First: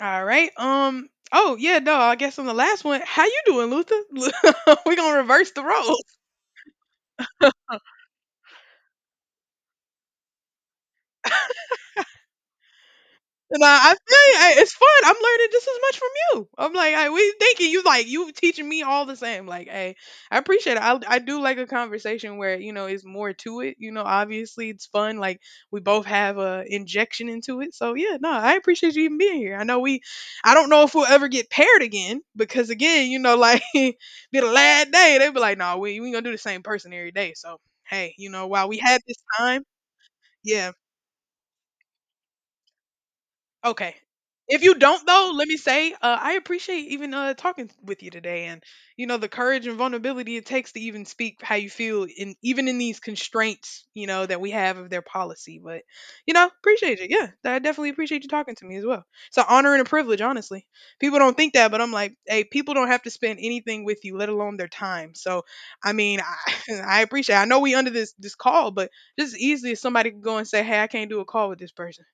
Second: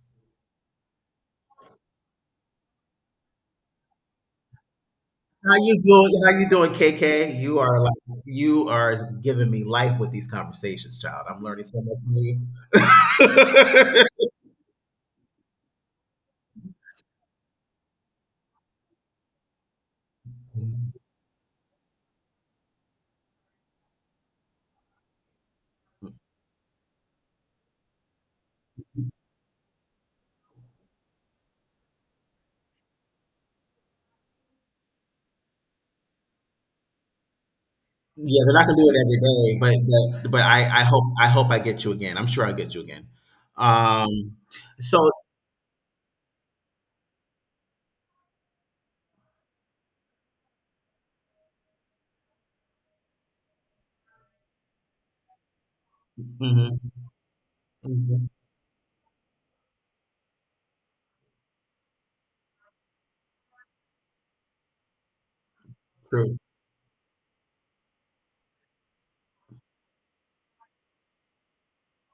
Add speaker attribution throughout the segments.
Speaker 1: All right. Oh yeah. No. I guess on the last one. How you doing, Luther? We're gonna reverse
Speaker 2: How
Speaker 1: the
Speaker 2: you
Speaker 1: roles.
Speaker 2: doing? How you doing, KK? You are giving me life with these conversations, child. I'm learning so much from you.
Speaker 1: And I
Speaker 2: Yeah,
Speaker 1: feel you. It's fun. I'm learning just as much from you. I'm like, I, we thinking you like you teaching me all the same. Like, hey, I appreciate it. I do like a conversation where you know it's more to it. You know, obviously it's fun. Like we both have a injection into it. So yeah, no, I appreciate you even being here. I know we, I don't know if we'll ever get paired again because again, you know, like be the last day they be like, no, we gonna do the same person every day. So hey, you know,
Speaker 2: they're not
Speaker 1: while
Speaker 2: gonna
Speaker 1: we
Speaker 2: do it
Speaker 1: had
Speaker 2: every
Speaker 1: this
Speaker 2: day.
Speaker 1: time,
Speaker 2: But I
Speaker 1: yeah.
Speaker 2: I hope I hope I get you again. I'm sure I'll get you again.
Speaker 1: Okay.
Speaker 2: Um.
Speaker 1: If you don't
Speaker 2: So.
Speaker 1: though, let me say, I appreciate even talking with you today, and you know the courage and vulnerability it takes to even speak how you feel, in even in these constraints, you know that we have of their policy. But you know,
Speaker 2: Hmm.
Speaker 1: appreciate it. Yeah, I definitely appreciate
Speaker 2: Hmm.
Speaker 1: you talking to me as well. It's an honor and a privilege, honestly. People don't think that, but I'm like, hey, people don't have to spend anything with you, let alone their time. So, I mean,
Speaker 2: True.
Speaker 1: I, I appreciate. I know we under this call, but just as easily as somebody could go and say, hey, I can't do a call with this person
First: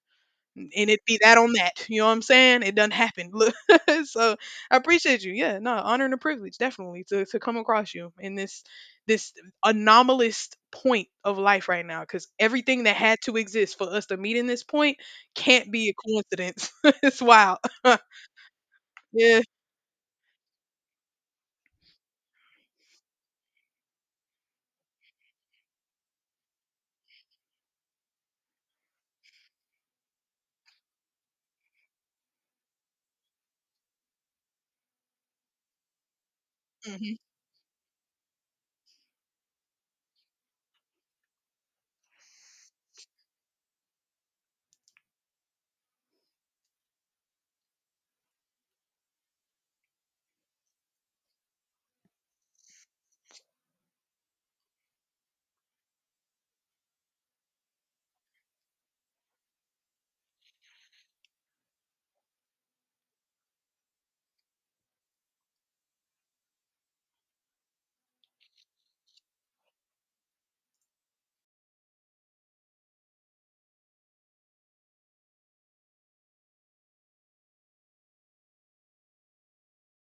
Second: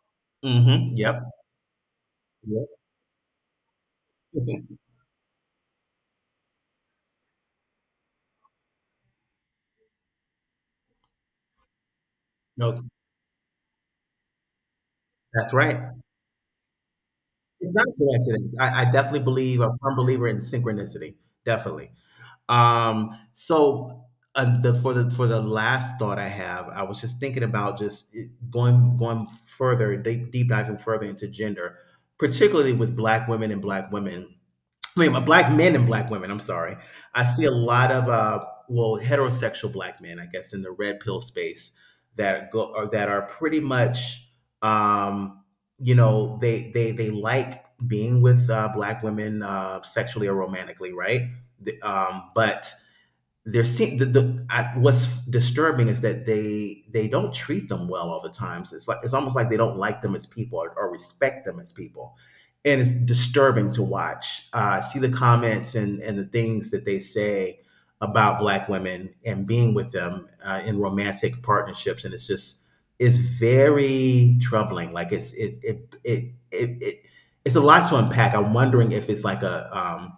Speaker 2: Hmm.
Speaker 1: and it be
Speaker 2: Yep.
Speaker 1: that on that. You know what I'm saying?
Speaker 2: Yep.
Speaker 1: It doesn't happen. Look, so
Speaker 2: Mhm.
Speaker 1: I appreciate you. Yeah, no, honor and a privilege definitely to come across you in this anomalous point of life right now because
Speaker 2: No,
Speaker 1: everything that had to exist for us to meet in this point
Speaker 2: that's
Speaker 1: can't
Speaker 2: right.
Speaker 1: be a coincidence. It's wild.
Speaker 2: It's not coincidence. I definitely
Speaker 1: yeah.
Speaker 2: believe a firm believer in synchronicity. Definitely. Um, so the for the for the last thought I have, I was just thinking about going further, deep diving further into gender, particularly with Black women and Black women I mean, black men and black women. I'm sorry.
Speaker 1: hmm
Speaker 2: I see a lot of well, heterosexual black men, I guess, in the red pill space that go or that are pretty much, um, you know, they like being with black women sexually or romantically, right? But they're seeing what's disturbing is that they don't treat them well all the times. It's like it's almost like they don't like them as people, or respect them as people, and it's disturbing to watch. See the comments and the things that they say about black women and being with them in romantic partnerships, and it's just it's very troubling. Like it's it it it it. It it's a lot to unpack. I'm wondering if it's like a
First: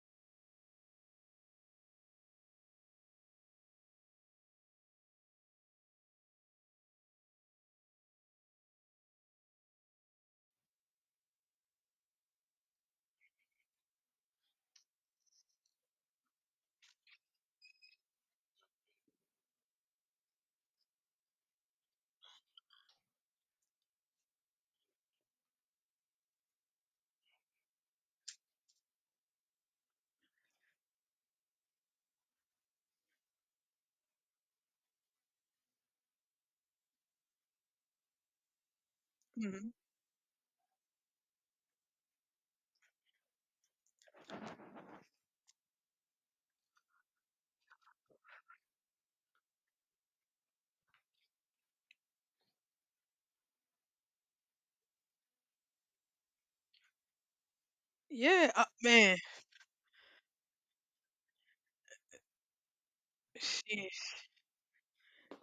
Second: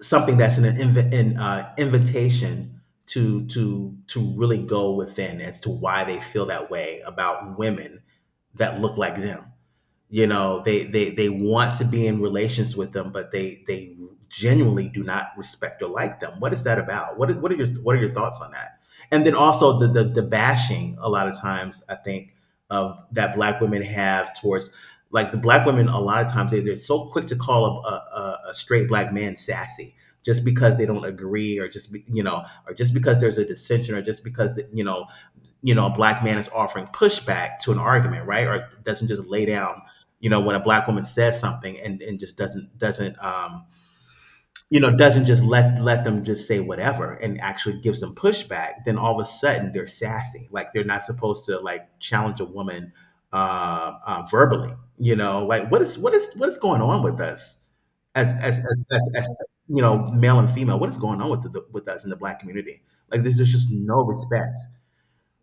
Speaker 2: something that's an invitation to to really go within as to why they feel that way about women that look like them. You know, they want to be in relations with them, but they genuinely do not respect or like them. What is that about? What is, what are your thoughts on that? And then also the bashing a lot of times, I think, of that black women have towards like the black women. A lot of times they're so quick to call a straight black man sassy just because they don't agree, or just be, you know or just because there's a dissension, or just because the, you know, a black man is offering pushback to an argument, right? Or doesn't just lay
Speaker 1: hmm
Speaker 2: down, you know, when a black woman says something, and just doesn't just let them just say whatever and actually gives them pushback, then all of a sudden they're sassy. Like they're not supposed to like challenge a woman verbally. You know, like what is what is going on with us as
Speaker 1: Yeah. Uh, man.
Speaker 2: you know, male and female? What is going on with with us in the black community? Like there's just
Speaker 1: Shit.
Speaker 2: no respect.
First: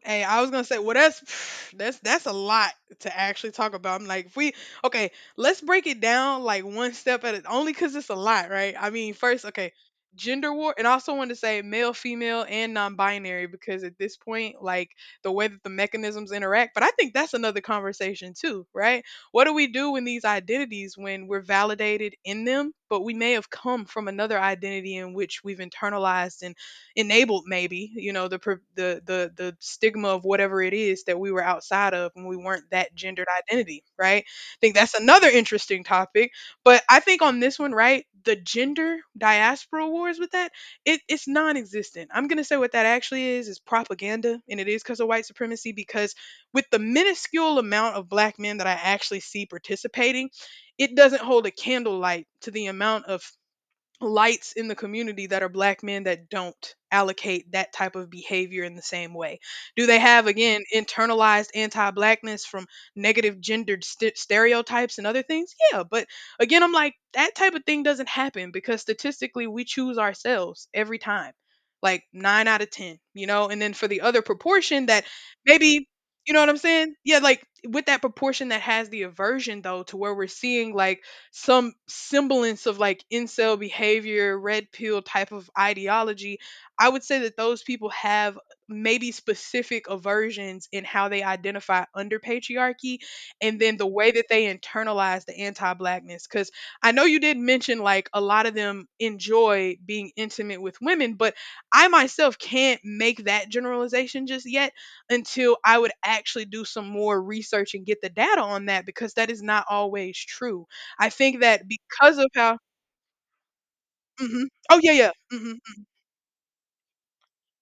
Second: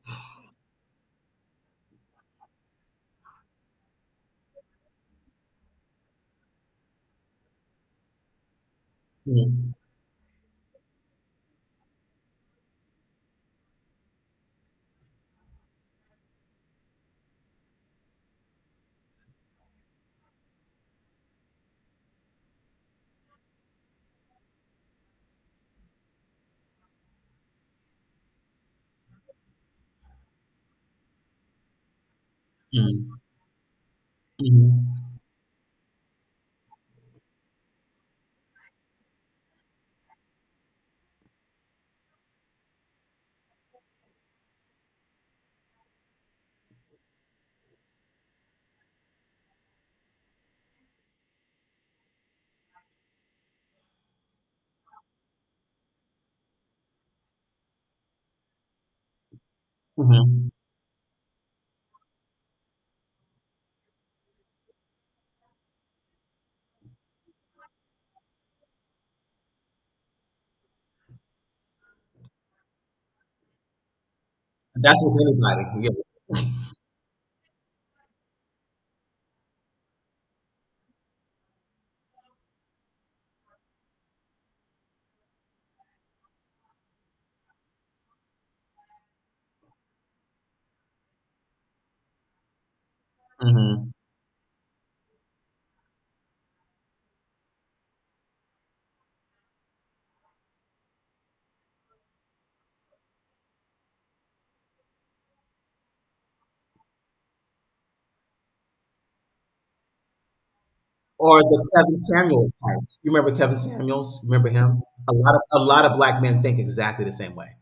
Speaker 1: Hey, I was gonna say, well, that's that's a lot to actually talk about. I'm like, if we okay, let's break it down like one step at it, only because it's a lot, right? I mean, first,
Speaker 2: Mm.
Speaker 1: okay, gender war, and I also want to say male, female, and non-binary because at this point, like the way that the mechanisms interact, but I think that's another conversation too, right? What do we do when these identities, when we're validated in them, but we may have come from another identity in which we've internalized and enabled maybe you know the stigma of whatever it is that we were outside of when we weren't that
Speaker 2: Mm.
Speaker 1: gendered identity, right? I think that's
Speaker 2: Mhm.
Speaker 1: another interesting topic, but I think on this one, right, the gender diaspora wars with that, it's non-existent. I'm going to say what that actually is propaganda and it is because of white supremacy because with the minuscule amount of black men that I actually see participating, it doesn't hold a candlelight to the amount of lights in the community that are black men that don't allocate that type of behavior in the same way. Do they have,
Speaker 2: Mhm.
Speaker 1: again, internalized anti blackness from negative gendered stereotypes and other things? Yeah, but again, I'm like, that type of thing doesn't happen because statistically we choose ourselves every time, like nine out of 10, you know? And then for the other proportion
Speaker 2: That's
Speaker 1: that
Speaker 2: with anybody,
Speaker 1: maybe,
Speaker 2: yeah.
Speaker 1: you know what I'm saying? Yeah, like with that proportion that has the aversion though, to where we're seeing like, some semblance of like incel behavior, red pill type of ideology, I would say that those people have maybe specific aversions in how they identify under patriarchy and then the
Speaker 2: Mhm.
Speaker 1: way that they internalize the anti-blackness, cuz I know you did mention like a lot of them enjoy being intimate with women, but I myself can't make that generalization just yet until I would actually do some more research and get the data on that because that is not always true. I
Speaker 2: Or
Speaker 1: think that
Speaker 2: the Kevin
Speaker 1: because of
Speaker 2: Samuels
Speaker 1: how.
Speaker 2: types. You remember Kevin Samuels?
Speaker 1: Mhm.
Speaker 2: Remember
Speaker 1: Oh,
Speaker 2: him?
Speaker 1: yeah, yeah.
Speaker 2: A lot of
Speaker 1: Mhm.
Speaker 2: a lot of black men think exactly the same way.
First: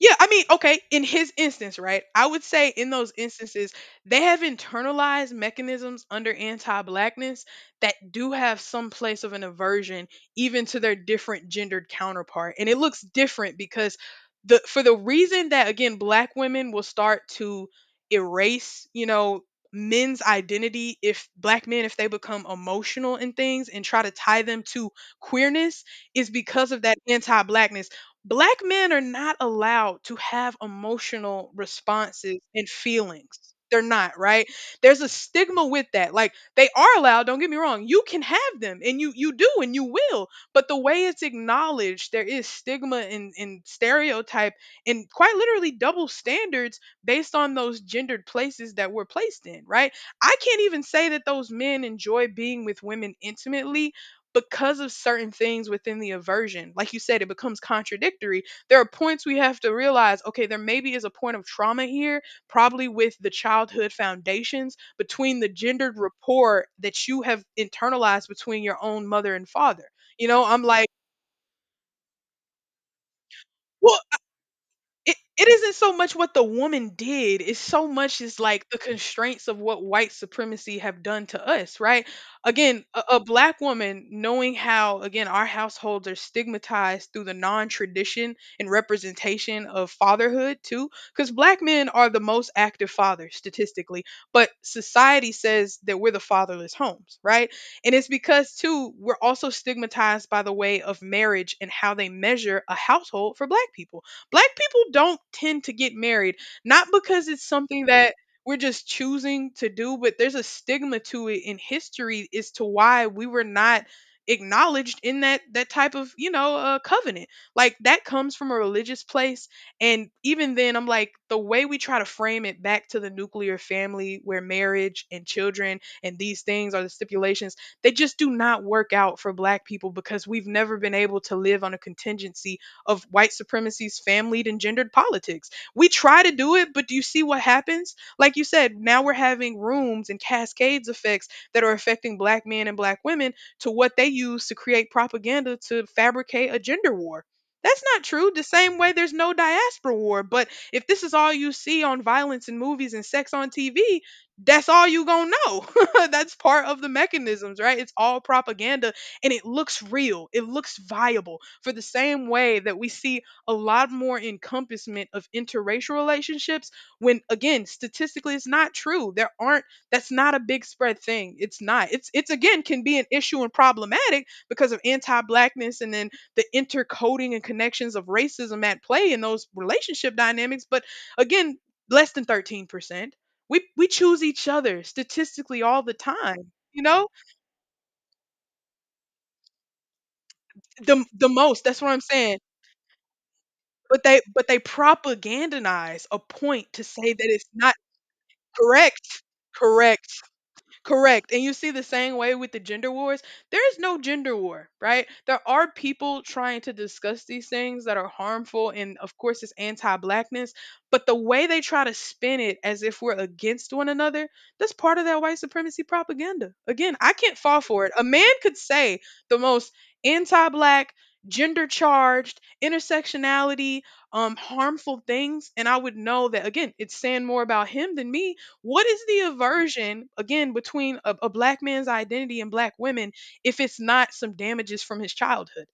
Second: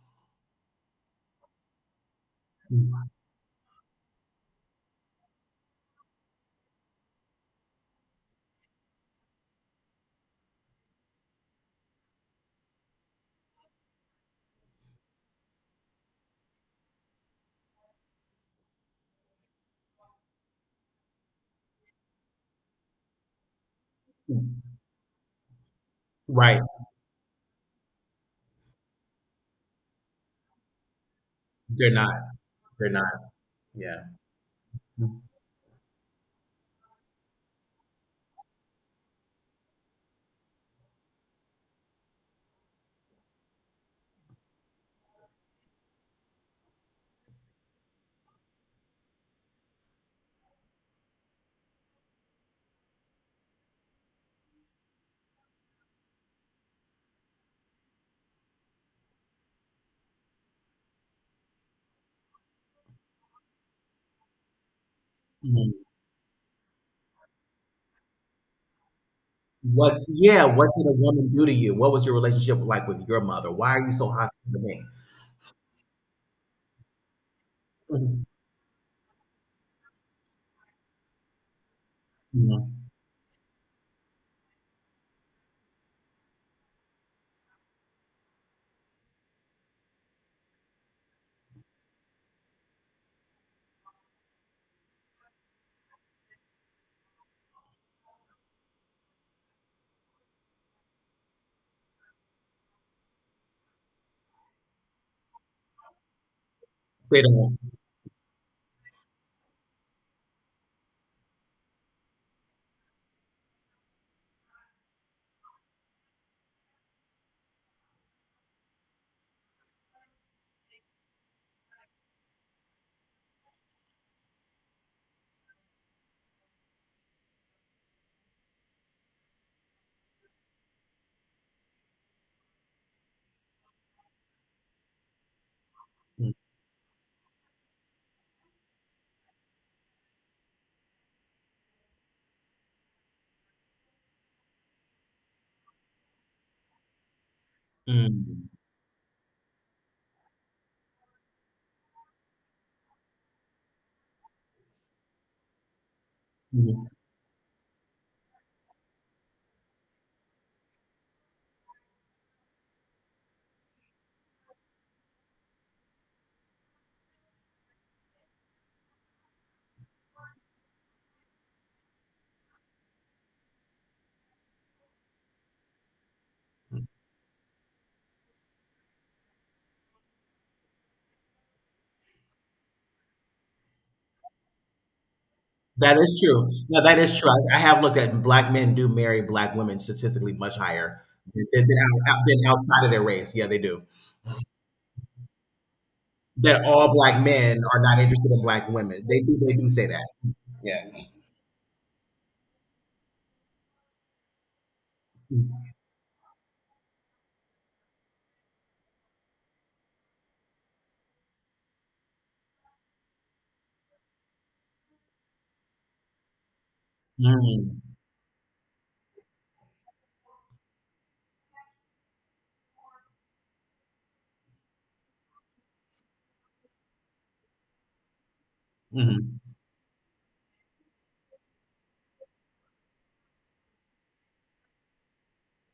Speaker 1: Yeah, I mean, okay, in his instance, right? I would say in
Speaker 2: Mm.
Speaker 1: those instances, they have internalized mechanisms under anti blackness that do have some place of an aversion even to their different gendered counterpart. And it looks different because the for the reason that again black women will start to erase, you know, men's identity if black men if they become emotional in things and try to tie them
Speaker 2: Mm.
Speaker 1: to queerness is
Speaker 2: Right.
Speaker 1: because of that anti-blackness. Black men are not allowed to have emotional
Speaker 2: They're not.
Speaker 1: responses and
Speaker 2: They're not.
Speaker 1: feelings. They're
Speaker 2: Yeah.
Speaker 1: not, right? There's a
Speaker 2: Mm.
Speaker 1: stigma with that. Like they are allowed, don't get me wrong. You can have them and you do and you will. But the way it's acknowledged, there is stigma and stereotype and quite literally double standards based on those gendered places that we're placed in, right? I can't even say that those men enjoy being with women intimately because of certain things within the aversion, like you said, it becomes contradictory. There are points we have to realize okay, there maybe is a point of trauma here, probably with the childhood foundations between the
Speaker 2: Mhm.
Speaker 1: gendered rapport that you have internalized between your own mother and father.
Speaker 2: What,
Speaker 1: You
Speaker 2: yeah,
Speaker 1: know, I'm
Speaker 2: what did
Speaker 1: like,
Speaker 2: a woman do to you? What was your relationship like with your mother? Why are you
Speaker 1: well,
Speaker 2: so hostile to me?
Speaker 1: it isn't so much what the woman did, it's so much
Speaker 2: Mhm.
Speaker 1: is like the constraints of what white supremacy have done to us, right? Again,
Speaker 2: Mhm.
Speaker 1: a black woman knowing how again our households are stigmatized through the non-tradition and representation of fatherhood too, cuz black men are the most active fathers statistically, but society says that we're the fatherless homes, right? And it's because too we're also stigmatized by the way of marriage and how they measure a household for black people. Black people don't tend to get married, not
Speaker 2: They
Speaker 1: because it's
Speaker 2: don't.
Speaker 1: something that we're just choosing to do, but there's a stigma to it in history as to why we were not acknowledged in that type of you know covenant, like that comes from a religious place. And even then I'm like the way we try to frame it back to the nuclear family where marriage and children and these things are the stipulations, they just do not work out for black people because we've never been able to live on a contingency of white supremacy's familied and gendered politics. We try to
Speaker 2: Mm.
Speaker 1: do it, but do you see what happens? Like you said, now we're having rooms and cascades effects that are affecting black men and black women to what they use to create propaganda to fabricate a gender war. That's not true. The
Speaker 2: Mm.
Speaker 1: same way there's no diaspora war, but if this is all you see on violence in movies and sex on TV, that's all you gonna know. That's part of
Speaker 2: Mhm.
Speaker 1: the mechanisms, right? It's all propaganda and it looks real. It looks viable for the same way that we see a lot more encompassment of interracial relationships when again, statistically it's not true. There aren't, that's not a big spread thing. It's not. It's again can be an issue and problematic because of anti-blackness and then the intercoding and connections of racism at play in those relationship dynamics, but again, less than 13%. We choose each other statistically all the
Speaker 2: That is true.
Speaker 1: time,
Speaker 2: No,
Speaker 1: you
Speaker 2: that
Speaker 1: know?
Speaker 2: is true. I have looked at black men do marry black women statistically much higher
Speaker 1: The
Speaker 2: than,
Speaker 1: most, that's what I'm saying.
Speaker 2: outside of their race. Yeah, they do.
Speaker 1: But they propagandize a
Speaker 2: That
Speaker 1: point to
Speaker 2: all
Speaker 1: say that
Speaker 2: black
Speaker 1: it's
Speaker 2: men
Speaker 1: not
Speaker 2: are not interested in black women. They
Speaker 1: correct,
Speaker 2: do. They do say that.
Speaker 1: correct.
Speaker 2: Yeah.
Speaker 1: Correct. And you see the same way with the gender wars. There is no gender war, right? There are people trying to discuss these things that are harmful and of course it's anti-blackness, but the way they try to spin it as if we're against one another, that's part of that white supremacy propaganda. Again, I can't fall
Speaker 2: Mm-hmm.
Speaker 1: for it. A man could say the most anti-black gender charged intersectionality harmful things and I would know that again it's saying more about him than me. What is the
Speaker 2: Hmm.
Speaker 1: aversion again between a black man's identity and black women if it's not some damages from his childhood?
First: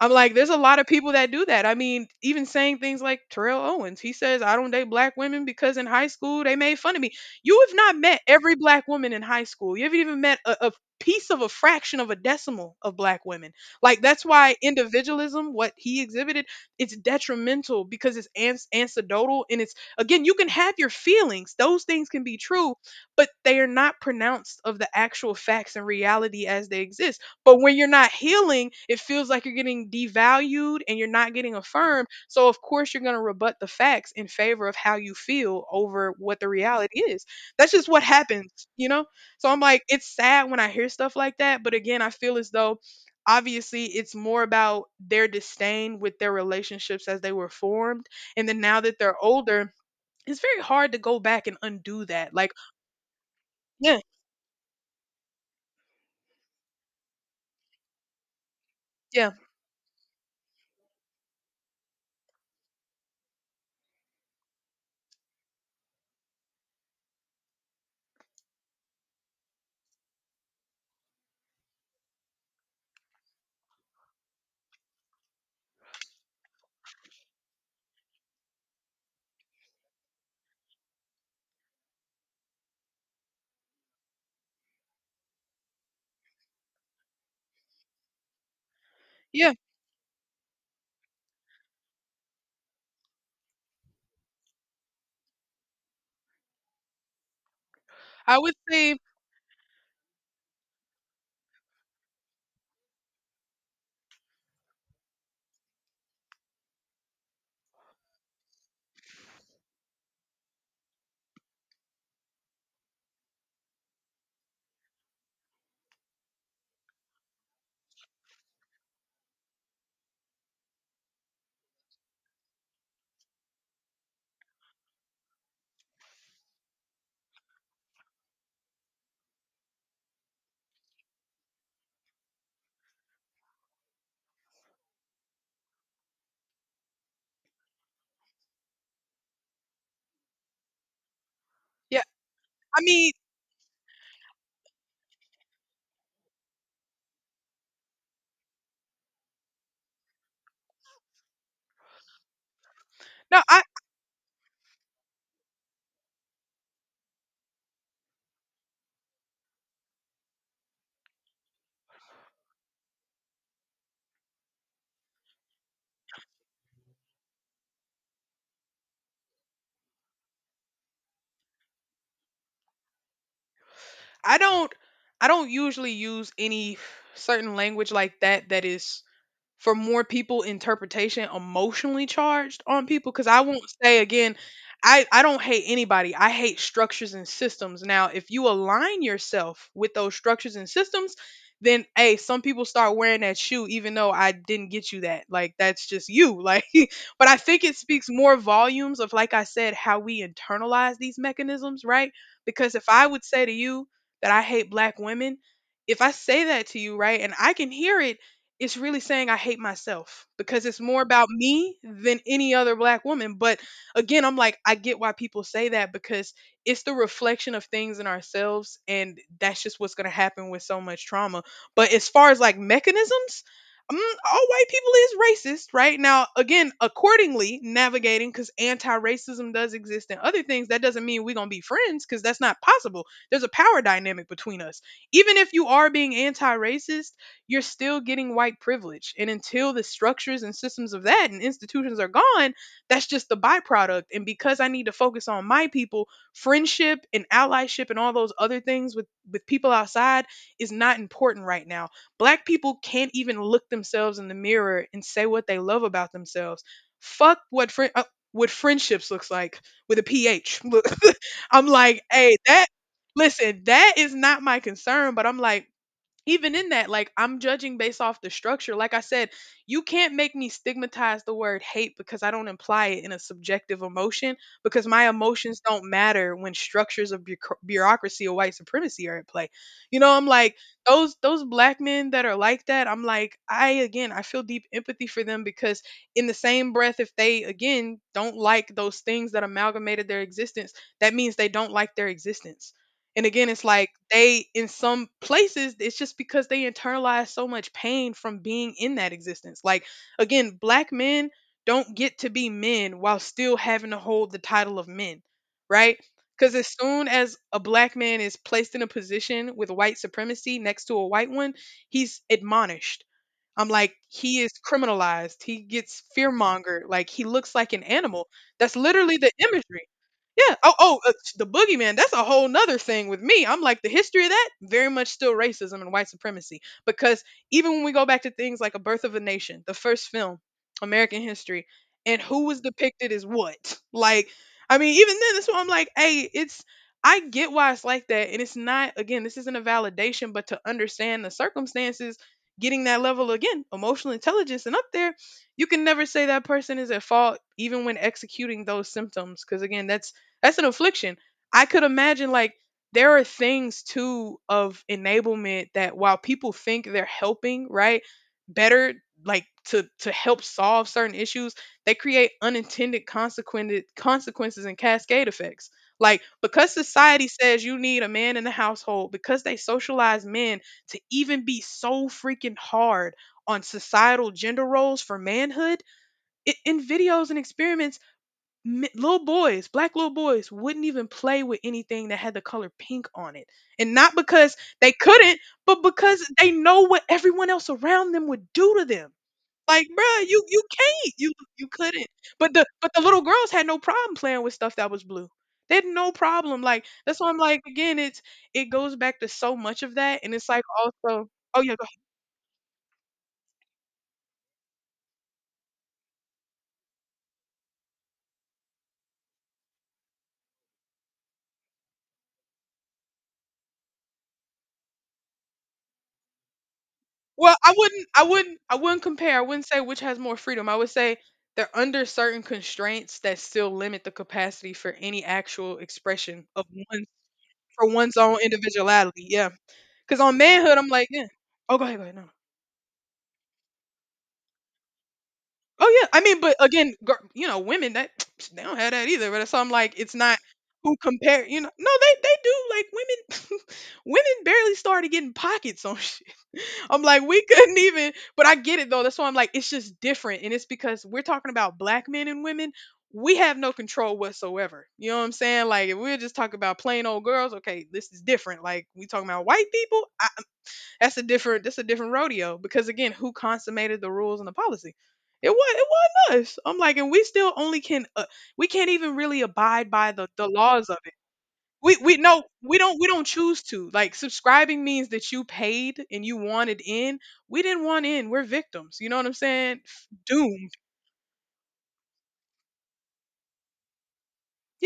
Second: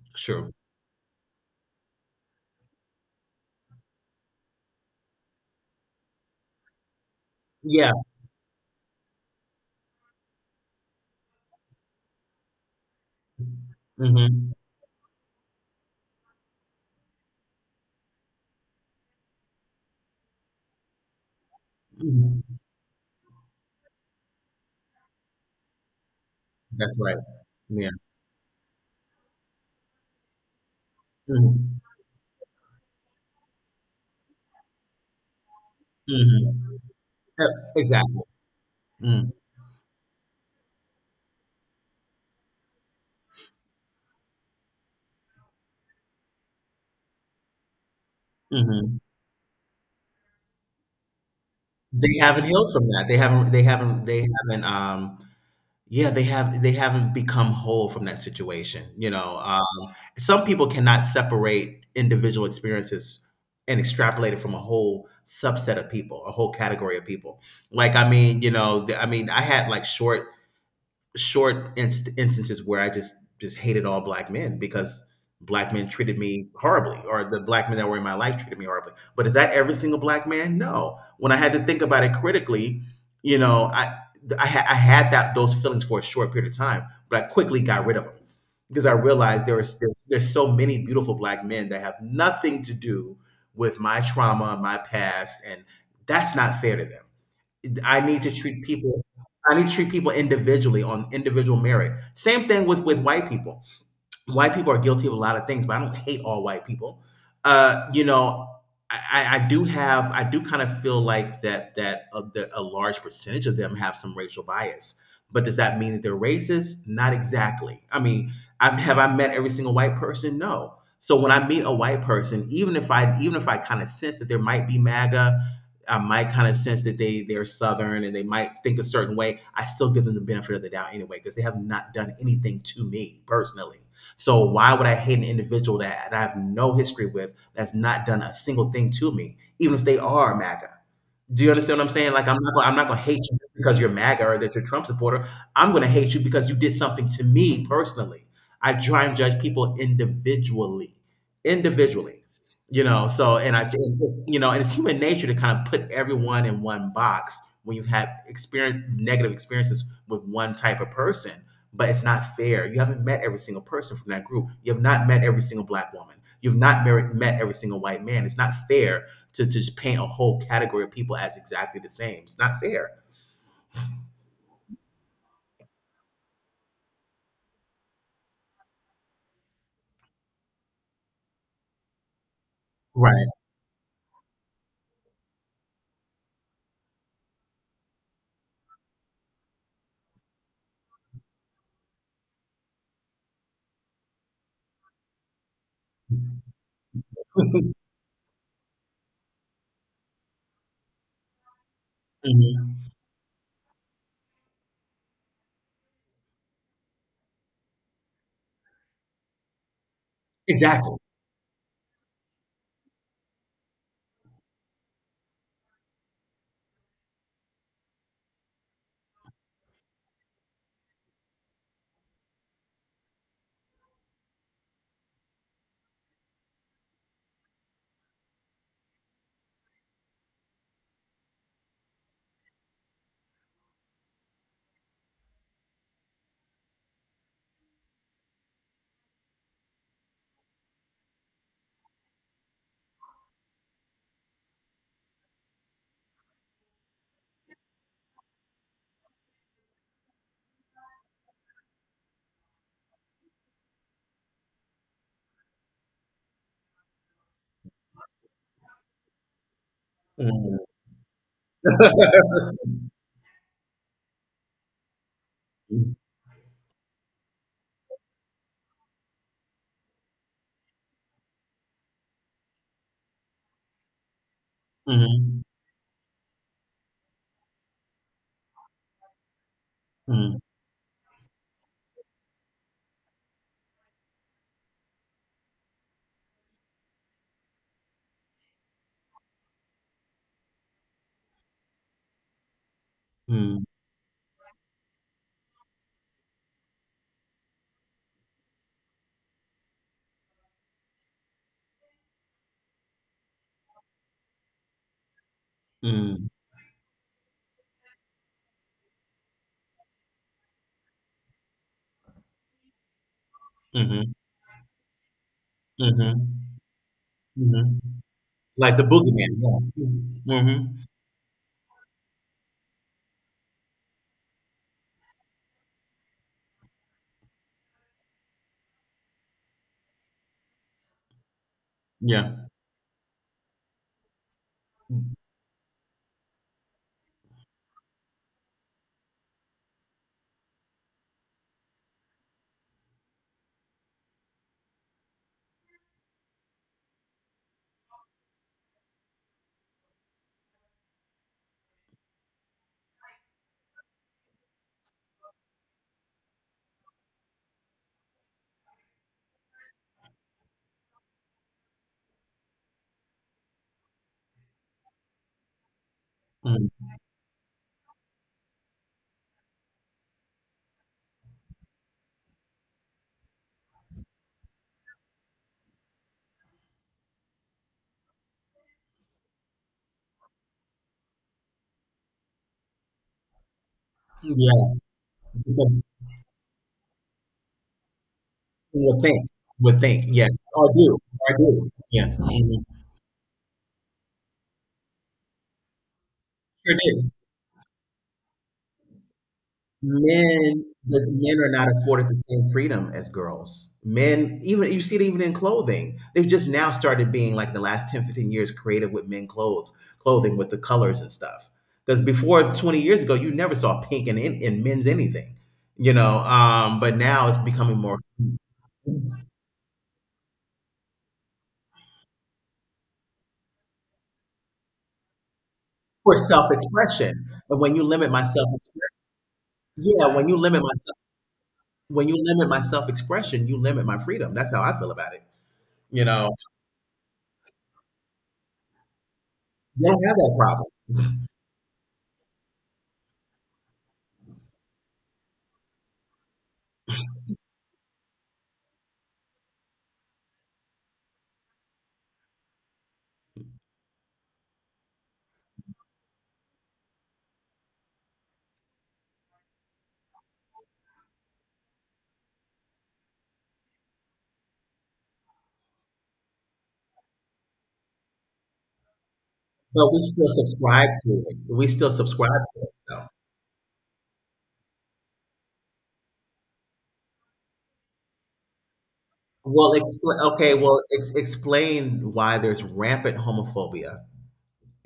Speaker 1: I'm like, there's
Speaker 2: True.
Speaker 1: a lot of people that do that. I mean, even saying things like Terrell Owens, he says, I don't date black women because in high school they made fun of me. You have
Speaker 2: Yeah.
Speaker 1: not met every black woman in high school. You haven't even met a piece of a fraction of a decimal of black women. Like, that's
Speaker 2: Hmm.
Speaker 1: why individualism, what he exhibited, it's detrimental because it's anecdotal. And it's, again, you can have your feelings, those things can be
Speaker 2: Hmm.
Speaker 1: true, but they are not pronounced of the actual facts and reality as they
Speaker 2: That's right.
Speaker 1: exist, but when you're
Speaker 2: Yeah.
Speaker 1: not healing, it feels like you're getting devalued and you're not getting
Speaker 2: Hmm.
Speaker 1: affirmed. So, of course, you're going to rebut the facts in favor of how you feel over what the
Speaker 2: Hmm.
Speaker 1: reality is. That's just what
Speaker 2: Exactly.
Speaker 1: happens,
Speaker 2: Mm-hmm.
Speaker 1: So, I'm like, it's sad when I hear stuff like that. But again, I feel as though obviously it's more about their disdain with their relationships as they were formed. And then now
Speaker 2: Mm-hmm.
Speaker 1: that they're older, it's very hard to go back and undo
Speaker 2: They
Speaker 1: that.
Speaker 2: haven't
Speaker 1: Like,
Speaker 2: healed from that. They haven't. They
Speaker 1: yeah,
Speaker 2: haven't. They haven't. Yeah, they haven't become whole from that situation, you
Speaker 1: yeah,
Speaker 2: know. Some people cannot separate individual experiences and extrapolate it from a whole subset of people, a whole category of people. Like, I mean, you know, I had like instances where I just hated all black men because black men treated me horribly, or the black men that were in my life treated me horribly. But is that every single black man? No. When I had to think about it critically, you know, I had that those feelings for a short period of time, but I quickly got rid of them because I realized
Speaker 1: yeah.
Speaker 2: there's so many beautiful black men that have nothing to do with my trauma, my past, and that's not fair to them. I need to
Speaker 1: I would
Speaker 2: treat
Speaker 1: say,
Speaker 2: people I need to treat people individually, on individual merit. Same thing with white people. White people are guilty of a lot of things, but I don't hate all white people. You know, I do have, I do kind of feel like that that a large percentage of them have some racial bias. But does that mean that they're racist? Not exactly. I mean, have I met every single white person? No. So when I meet a white person, even if I, kind of sense that there might be MAGA, I might kind of sense that they're Southern and they might think a certain way, I still give them the benefit of the doubt anyway because they have not done anything to me personally. So why would I hate an individual that I have no history with, that's not done a single thing to me, even if they are MAGA? Do you understand what I'm
Speaker 1: yeah,
Speaker 2: saying? Like I'm
Speaker 1: I
Speaker 2: not gonna
Speaker 1: mean,
Speaker 2: hate you because you're MAGA or that you're a Trump supporter. I'm gonna hate you because you did something to me personally. I try and judge people individually, you know.
Speaker 1: no, I,
Speaker 2: You know, and it's human nature to kind of put everyone in one box when you've had experience negative experiences with one type of person. But it's not fair. You haven't met every single person from that group. You have not met every single black woman. You've not mer- met every single white man. It's not fair to just paint a whole category of people as exactly the same. It's not fair.
Speaker 1: I don't I don't usually use any certain language like that that is for more people interpretation emotionally charged on people because
Speaker 2: Right.
Speaker 1: I won't say again I don't hate anybody. I hate structures and systems. Now, if you align yourself with those structures and systems, then hey, some people start wearing that shoe even though I didn't get you that. Like, that's just you. Like, but I think it speaks more volumes of, like I said, how we internalize these mechanisms, right? Because if
Speaker 2: Mhm.
Speaker 1: I would say to you that I hate black women, if I say that to you, right, and I can hear it, it's really saying I hate myself, because it's
Speaker 2: Exactly.
Speaker 1: more about me than any other black woman. But again, I'm like, I get why people say that because it's the reflection of things in ourselves. And that's just what's going to happen with so much trauma. But as far as like mechanisms, all white people is racist, right? Now, again, accordingly, navigating because anti racism does exist and other things, that doesn't mean we're going to be friends because that's not possible. There's a power dynamic between us even if you are being anti-racist, you're still getting white privilege. And until the structures and systems of that and institutions are gone, that's just the byproduct. And because I need to focus on my people, friendship and allyship and all those other things with people outside is not important right now. Black people can't even look themselves in the mirror and say what they love about themselves. Fuck what friend. What friendships looks like with a
Speaker 2: Mhm.
Speaker 1: ph. I'm like, hey, that listen, that is not my concern, but I'm like, even in that, like I'm judging based off the structure. Like I said, you can't make me stigmatize the word hate because I don't imply it in a subjective emotion because my
Speaker 2: Mhm.
Speaker 1: emotions don't matter when structures of bureaucracy or white supremacy are at play. You know, I'm
Speaker 2: Mhm.
Speaker 1: like those black men that are like that. I'm like, I again, I feel deep empathy for them because in the same breath, if they again don't like those things that amalgamated their existence, that means they don't like their existence. And again,
Speaker 2: Mhm.
Speaker 1: it's like they, in some places, it's just because they internalize so much pain from being in that existence. Like, again, black men don't get to be men while still having to hold the title of men, right?
Speaker 2: Mhm.
Speaker 1: Because as soon as a black man is placed in a position with white supremacy next to a white one, he's admonished. I'm like,
Speaker 2: Mhm.
Speaker 1: he is criminalized. He gets
Speaker 2: Mhm.
Speaker 1: fearmongered. Like he looks like
Speaker 2: Mhm.
Speaker 1: an animal.
Speaker 2: Like
Speaker 1: That's
Speaker 2: the
Speaker 1: literally the
Speaker 2: boogeyman.
Speaker 1: imagery.
Speaker 2: Yeah.
Speaker 1: Yeah.
Speaker 2: Hmm.
Speaker 1: Oh, the boogeyman. That's a whole nother thing with me. I'm like the history of that very much still racism and white supremacy. Because even when we go back to things like A Birth of a Nation, the first film, American history, and
Speaker 2: Yeah.
Speaker 1: who was depicted as what. Like, I mean, even then, that's why I'm like, hey, it's. I get why it's like that, and it's not. Again, this isn't a validation, but to understand the circumstances getting that level again, emotional intelligence, and up there, you can never say that person is at fault, even when executing those symptoms. Because again, that's an affliction. I could imagine like there are things too of enablement that while people think they're helping, right, better like to help solve certain issues, they create unintended consequences and cascade effects. Like because
Speaker 2: Mhm.
Speaker 1: society says you need a man in the household, because they socialize men to even be so freaking hard on societal gender roles for manhood in videos and experiments little boys, black little boys wouldn't even play with anything that had the color pink on it, and not because
Speaker 2: Yeah.
Speaker 1: they couldn't,
Speaker 2: Because
Speaker 1: but because they know what everyone else around them would do
Speaker 2: you
Speaker 1: to
Speaker 2: would
Speaker 1: them.
Speaker 2: think, would
Speaker 1: Like,
Speaker 2: think.
Speaker 1: bruh,
Speaker 2: Yeah.
Speaker 1: you
Speaker 2: Oh, I do.
Speaker 1: can't, you
Speaker 2: I
Speaker 1: you
Speaker 2: do.
Speaker 1: couldn't.
Speaker 2: Yeah. Mhm.
Speaker 1: But the little girls had no problem playing with stuff that was blue. They had no problem.
Speaker 2: Sure
Speaker 1: Like
Speaker 2: did.
Speaker 1: that's why I'm like again, it's it goes back to so much of that, and it's like
Speaker 2: Men, the
Speaker 1: also,
Speaker 2: men are
Speaker 1: oh
Speaker 2: not
Speaker 1: yeah. Go ahead.
Speaker 2: afforded the same freedom as girls. Men, even you see it even in clothing. They've just now started being, like, the last 10, 15 years creative with men clothes, clothing, with the colors and stuff, because before 20 years ago you never saw pink in, in men's anything, you know. But now it's
Speaker 1: Well,
Speaker 2: becoming more
Speaker 1: I wouldn't compare. I wouldn't say which has more freedom. I would say they're under certain constraints that still limit the capacity for any actual
Speaker 2: for
Speaker 1: expression of one
Speaker 2: self-expression. And when you
Speaker 1: for
Speaker 2: limit
Speaker 1: one's
Speaker 2: my
Speaker 1: own
Speaker 2: self expression,
Speaker 1: individuality. Yeah,
Speaker 2: yeah,
Speaker 1: because
Speaker 2: when you
Speaker 1: on
Speaker 2: limit
Speaker 1: manhood, I'm
Speaker 2: myself,
Speaker 1: like, yeah. Oh, go ahead, go
Speaker 2: when
Speaker 1: ahead.
Speaker 2: you
Speaker 1: No.
Speaker 2: limit my self-expression, you limit my freedom. That's how I feel about it.
Speaker 1: Oh
Speaker 2: You
Speaker 1: yeah, I
Speaker 2: know,
Speaker 1: mean, but again, you know, women that they don't have that either. But so I'm
Speaker 2: they
Speaker 1: like,
Speaker 2: don't
Speaker 1: it's
Speaker 2: have that
Speaker 1: not
Speaker 2: problem.
Speaker 1: who compare. You know, no, they do like women. Women barely started getting pockets on shit. I'm like, we couldn't even. But I get it though. That's why I'm like, it's just different, and it's because we're talking about black men and women. We have no control whatsoever. You know what I'm saying? Like, if we're just talking about plain old girls, okay, this is different. Like, we talking about white people. That's a different rodeo because again, who consummated the rules and the policy? It wasn't us. I'm like, and we still only can we can't even really abide
Speaker 2: But we
Speaker 1: by
Speaker 2: still
Speaker 1: the
Speaker 2: subscribe
Speaker 1: laws of it.
Speaker 2: to it. We still
Speaker 1: We
Speaker 2: subscribe to it,
Speaker 1: we don't
Speaker 2: though.
Speaker 1: choose to. Like, subscribing means that you paid and you wanted in. We didn't want in. We're victims. You know what I'm saying?
Speaker 2: Okay.
Speaker 1: Doomed.
Speaker 2: Well, explain why there's rampant homophobia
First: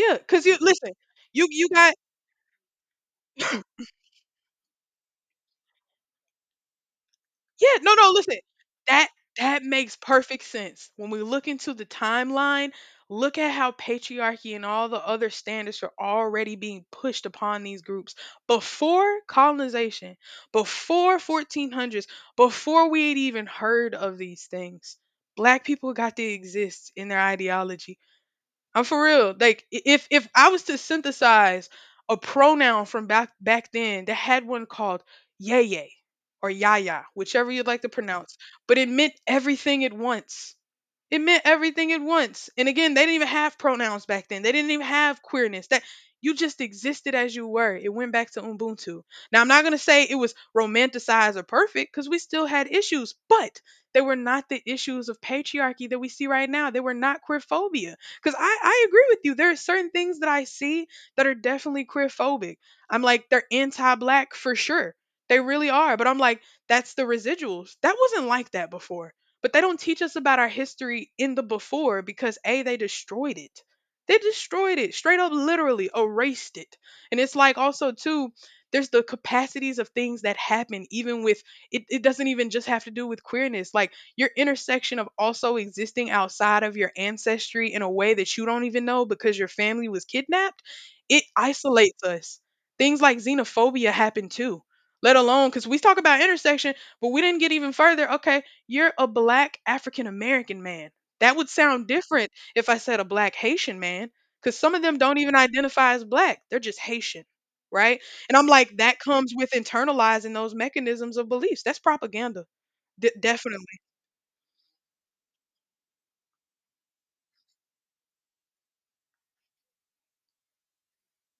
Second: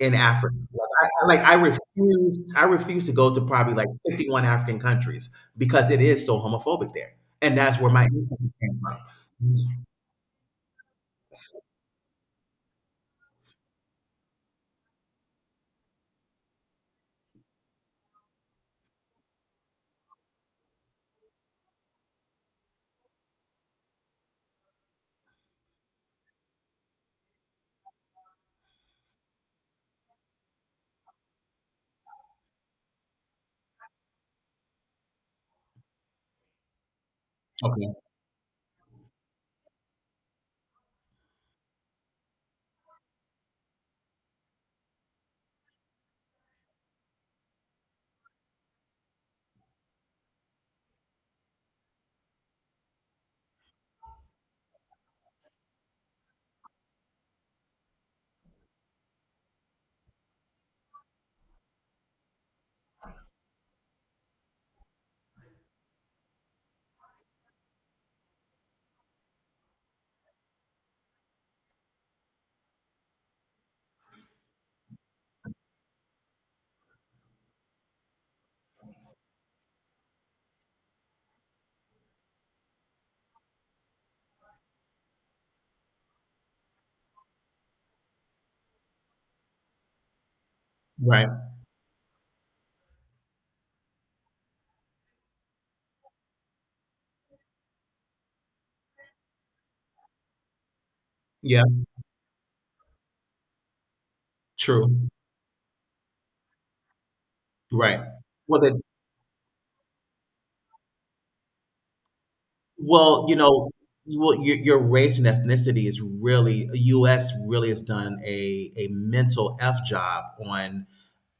Speaker 2: in
Speaker 1: because
Speaker 2: Africa.
Speaker 1: you
Speaker 2: Like
Speaker 1: listen.
Speaker 2: like,
Speaker 1: You you got
Speaker 2: I refuse to go to probably like 51 African countries because it is so homophobic there, and
Speaker 1: Yeah,
Speaker 2: that's where
Speaker 1: no,
Speaker 2: my
Speaker 1: no, listen.
Speaker 2: insight came
Speaker 1: That that
Speaker 2: from.
Speaker 1: makes perfect sense. When we look into the timeline, look at how patriarchy and all the other standards are already being pushed upon these groups before colonization, before 1400s, before we had even heard of these things. Black people got to exist in their ideology. I'm for real. Like if I was to synthesize a pronoun from back then, they had one called yay or yaya, whichever you'd like to
Speaker 2: Okay.
Speaker 1: pronounce, but it meant everything at once. It meant everything at once. And again, they didn't even have pronouns back then. They didn't even have queerness. That you just existed as you were. It went back to Ubuntu. Now, I'm not going to say it was romanticized or perfect because we still had issues, but they were not the issues of patriarchy that we see right now. They were not queerphobia. Because I agree with you. There are certain things that I see that are definitely queerphobic. I'm like, they're anti black for sure. They really are. But I'm like, that's the residuals. That wasn't like that before, but they don't teach us about our history in the before because a they destroyed it. Straight up literally erased it. And it's like also too, there's the capacities of things that happen even with it doesn't even just have to do with queerness. Like your intersection of also existing outside of your ancestry in a way that you don't even know because your family was kidnapped, it
Speaker 2: Right.
Speaker 1: isolates us. Things like xenophobia happen too, let alone because we talk about intersection, but we didn't get even further. Okay, you're a black African American man. That would
Speaker 2: Yeah.
Speaker 1: sound different if I said a black Haitian man, because some of them
Speaker 2: True.
Speaker 1: don't even identify as black. They're just Haitian, right?
Speaker 2: Right.
Speaker 1: And I'm
Speaker 2: Well,
Speaker 1: like,
Speaker 2: the
Speaker 1: that comes with internalizing those mechanisms of beliefs. That's propaganda,
Speaker 2: Well, you
Speaker 1: definitely.
Speaker 2: know, your race and ethnicity, is really U.S. really has done a mental f job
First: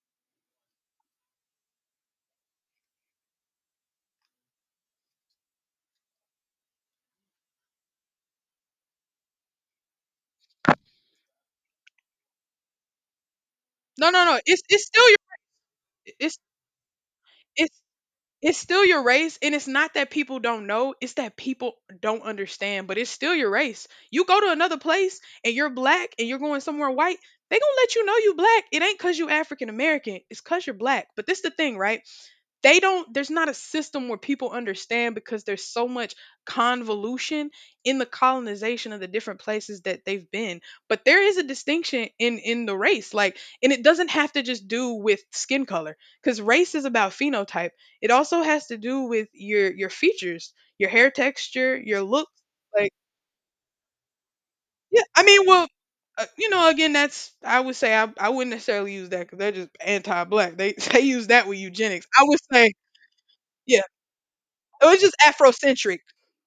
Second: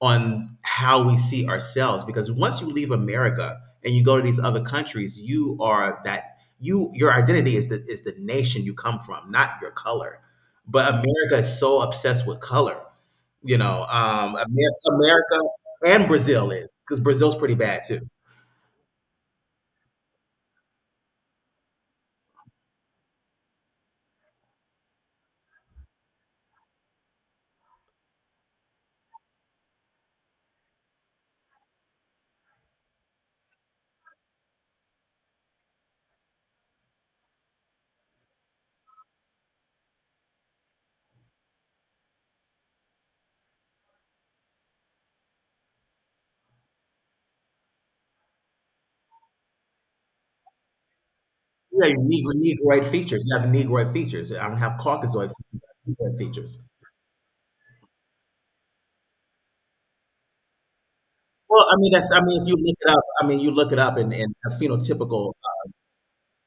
Speaker 2: on how we see ourselves, because once you leave America and you go to these other countries, you are that, you, your identity is the nation you come from, not your color. But America is so obsessed with color, you know.
Speaker 1: No, no, no.
Speaker 2: America and
Speaker 1: It's
Speaker 2: Brazil, is because Brazil's pretty
Speaker 1: it's
Speaker 2: bad too.
Speaker 1: It's still your race, and it's not that people don't know, it's that people don't understand, but it's still your race. You go to another place and you're black and you're going somewhere white, they gonna let you know you black. It ain't cause you African American, it's cause you're black. But this the thing, right? They don't there's not a system where people understand because there's so much convolution in the colonization of the different places that they've been, but there is a distinction in the race, like, and it doesn't have to just do with skin color because race is about phenotype. It also has to do with your features, your hair texture,
Speaker 2: Yeah,
Speaker 1: your look.
Speaker 2: negro negroid
Speaker 1: Like,
Speaker 2: features. You have negroid features. I don't have
Speaker 1: yeah, I
Speaker 2: caucasoid
Speaker 1: mean,
Speaker 2: features, I
Speaker 1: well,
Speaker 2: have negroid
Speaker 1: you
Speaker 2: features.
Speaker 1: know, again, that's I would say I wouldn't necessarily use that because they're just anti-black. They they use that with
Speaker 2: Well, I mean,
Speaker 1: eugenics.
Speaker 2: that's, I
Speaker 1: I would
Speaker 2: mean, if you
Speaker 1: say.
Speaker 2: look it up, I mean, you look it up, and a
Speaker 1: It was just
Speaker 2: phenotypical
Speaker 1: Afrocentric.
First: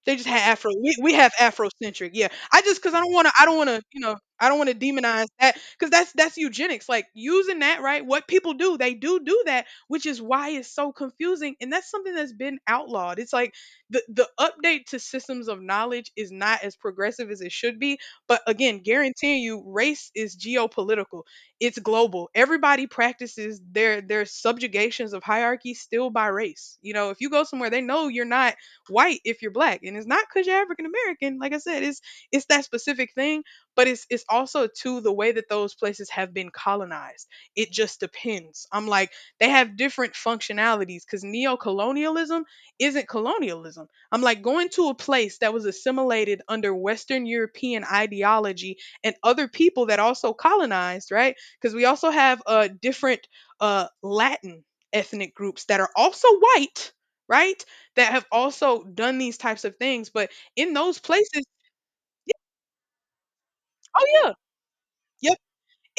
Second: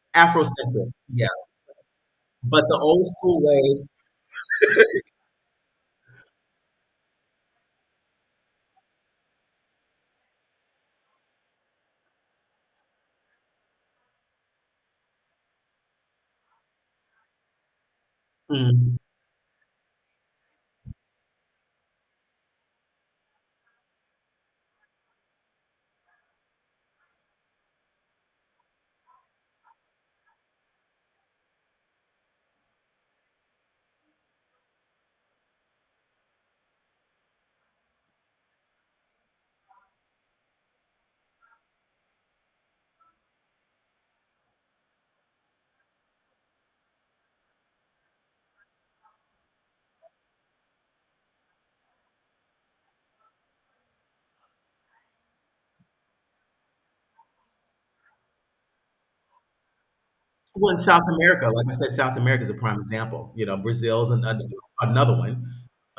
Speaker 1: They just had Afro.
Speaker 2: Afrocentric,
Speaker 1: We
Speaker 2: yeah.
Speaker 1: have Afrocentric. Yeah. I
Speaker 2: But the
Speaker 1: just cuz I
Speaker 2: old
Speaker 1: don't want to
Speaker 2: school
Speaker 1: I don't want to,
Speaker 2: way,
Speaker 1: you know, I don't want to demonize that cuz that's eugenics. Like using that, right? What people do, they do do that, which is why it's so confusing, and that's something that's been outlawed. It's like the update to systems of knowledge is not as progressive as it should be, but again,
Speaker 2: mm,
Speaker 1: guaranteeing you, race is geopolitical, it's global. Everybody practices their subjugations of hierarchy still by race. You know, if you go somewhere, they know you're not white if you're black, and it's not because you're African American. Like I said, it's that specific thing, but it's also to the way that those places have been colonized. It just depends. I'm like they have different functionalities because neo-colonialism isn't colonialism. I'm like going to a place that was assimilated under Western European ideology and other people that also colonized, right? Because we also have different Latin ethnic groups that are also white, right? That have also done these types of things. But in
Speaker 2: well, in
Speaker 1: those
Speaker 2: South
Speaker 1: places,
Speaker 2: America, like I said, South America is a prime example. You know,
Speaker 1: oh
Speaker 2: Brazil's
Speaker 1: yeah,
Speaker 2: an another
Speaker 1: yep,
Speaker 2: one.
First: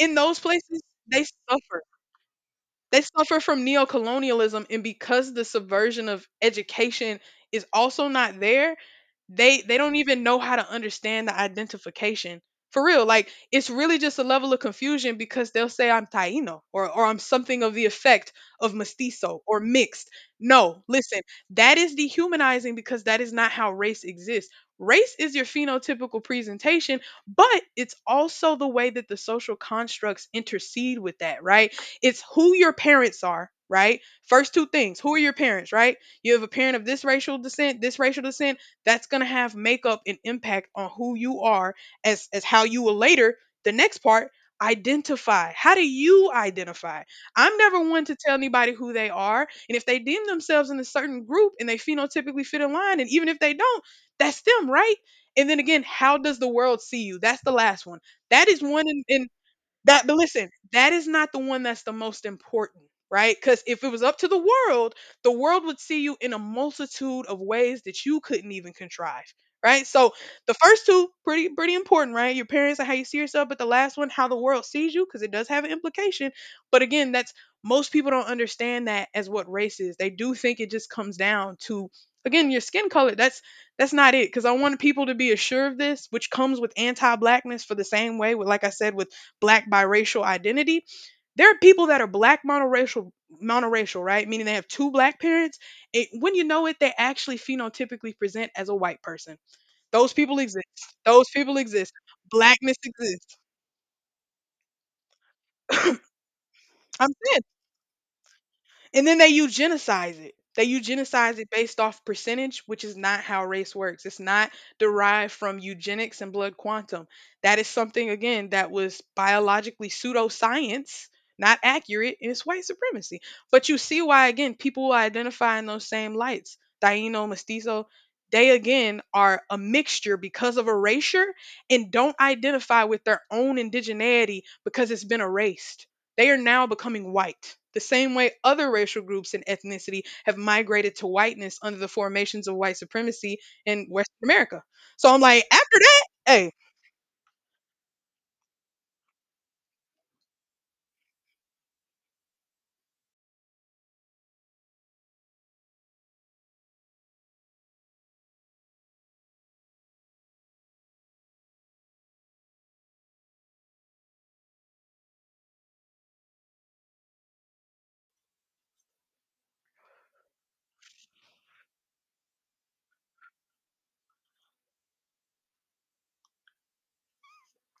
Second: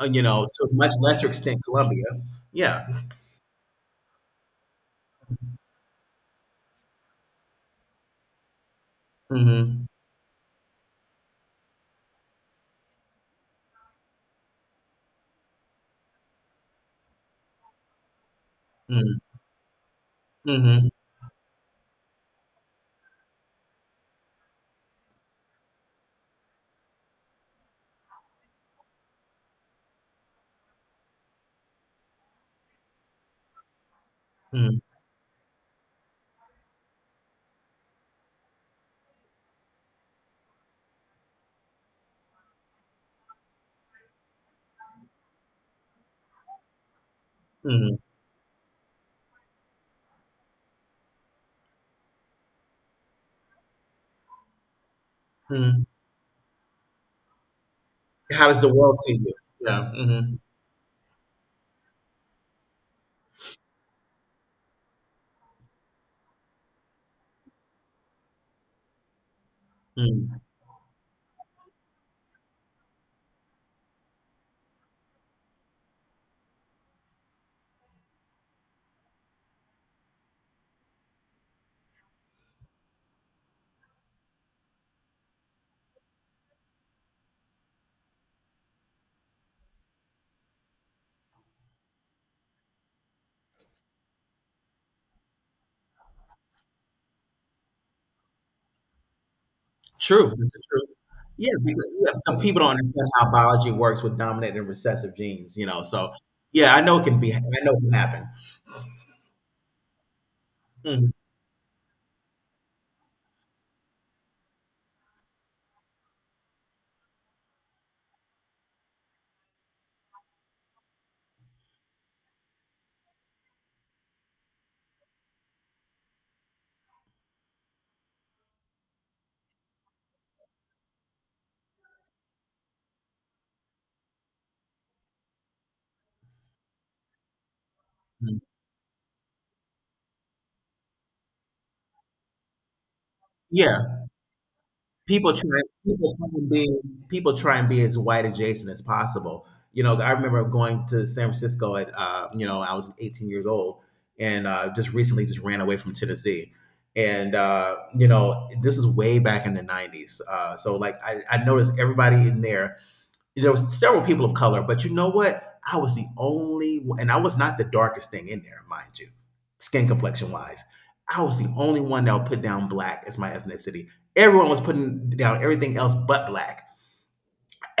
Speaker 2: You
Speaker 1: those
Speaker 2: know, to a
Speaker 1: places,
Speaker 2: much
Speaker 1: they
Speaker 2: lesser extent,
Speaker 1: suffer.
Speaker 2: Colombia. Yeah.
Speaker 1: They suffer from neocolonialism, and because the subversion of education is also not there, they
Speaker 2: Hmm.
Speaker 1: don't even know how to understand the identification. For real, like it's really just a level of confusion because they'll say I'm Taino or I'm something of the effect of
Speaker 2: Hmm.
Speaker 1: mestizo or mixed. No,
Speaker 2: Hmm.
Speaker 1: listen, that is dehumanizing because that is not how race exists. Race is your phenotypical presentation, but it's also the way that the social constructs intercede with that, right? It's who your parents are, right? First two
Speaker 2: Hmm.
Speaker 1: things, who are your parents, right? You have a parent of this racial descent, that's going to have makeup and impact on who you are as how you will later, the next part, identify. How do you identify? I'm never
Speaker 2: Hmm.
Speaker 1: one to tell anybody who they are. And if they deem themselves in a certain group and they phenotypically fit in line, and even if they don't, that's them, right? And then
Speaker 2: Hmm.
Speaker 1: again, how does the world see you? That's the last one.
Speaker 2: How
Speaker 1: That
Speaker 2: does
Speaker 1: is
Speaker 2: the
Speaker 1: one
Speaker 2: world see
Speaker 1: in
Speaker 2: you? Yeah.
Speaker 1: that, but
Speaker 2: Mhm.
Speaker 1: listen, that is not the one that's the most important, right? Because if it was up to world, the world would see you in a multitude of ways that you couldn't even contrive. Right. So
Speaker 2: Mm.
Speaker 1: the first two, pretty important, right? Your parents and how you see yourself, but the last one, how the world sees you, because it does have an implication. But again, that's most people don't understand that as what race is. They do think it just comes down to, again, your skin color. That's not it, because I want people to be assured of this, which comes with anti-blackness, for the same way with, like I said, with black biracial identity. There are people that are black monoracial, right? Meaning they have two black parents. It, when you know it, they actually phenotypically present as a white person. Those
Speaker 2: True.
Speaker 1: people
Speaker 2: This
Speaker 1: exist.
Speaker 2: is true.
Speaker 1: Those
Speaker 2: Yeah,
Speaker 1: people exist.
Speaker 2: because, yeah, some people don't
Speaker 1: Blackness
Speaker 2: understand how
Speaker 1: exists.
Speaker 2: biology works with dominant and recessive genes. You know, so yeah, I know it
Speaker 1: I'm
Speaker 2: can be. I know it can happen.
Speaker 1: and then they eugenicize it. They
Speaker 2: Mhm.
Speaker 1: eugenicize it based off percentage, which is not how race works. It's not derived from eugenics and blood quantum. That is something, again, that was biologically pseudoscience, not accurate, and it's white supremacy. But you see why, again, people who identify in those same lights, Taino, Mestizo, they again are a mixture because of erasure and don't identify with their own indigeneity because it's been erased. They are now becoming white, the same way
Speaker 2: Mhm.
Speaker 1: other racial groups and ethnicity have migrated to whiteness under the formations of white supremacy in
Speaker 2: Yeah.
Speaker 1: Western America. So I'm
Speaker 2: people
Speaker 1: like,
Speaker 2: try
Speaker 1: after that,
Speaker 2: people try and
Speaker 1: hey,
Speaker 2: be people try and be as white adjacent as possible. You know, I remember going to San Francisco at, you know, I was 18 years old, and just recently just ran away from Tennessee. And you know, this is way back in the 90s. So like I noticed everybody in there there was several people of color, but you know what? I was the only, one- and I was not the darkest thing in there, mind you, skin complexion wise. I was the only one that would put down black as my ethnicity. Everyone was putting down everything else but black.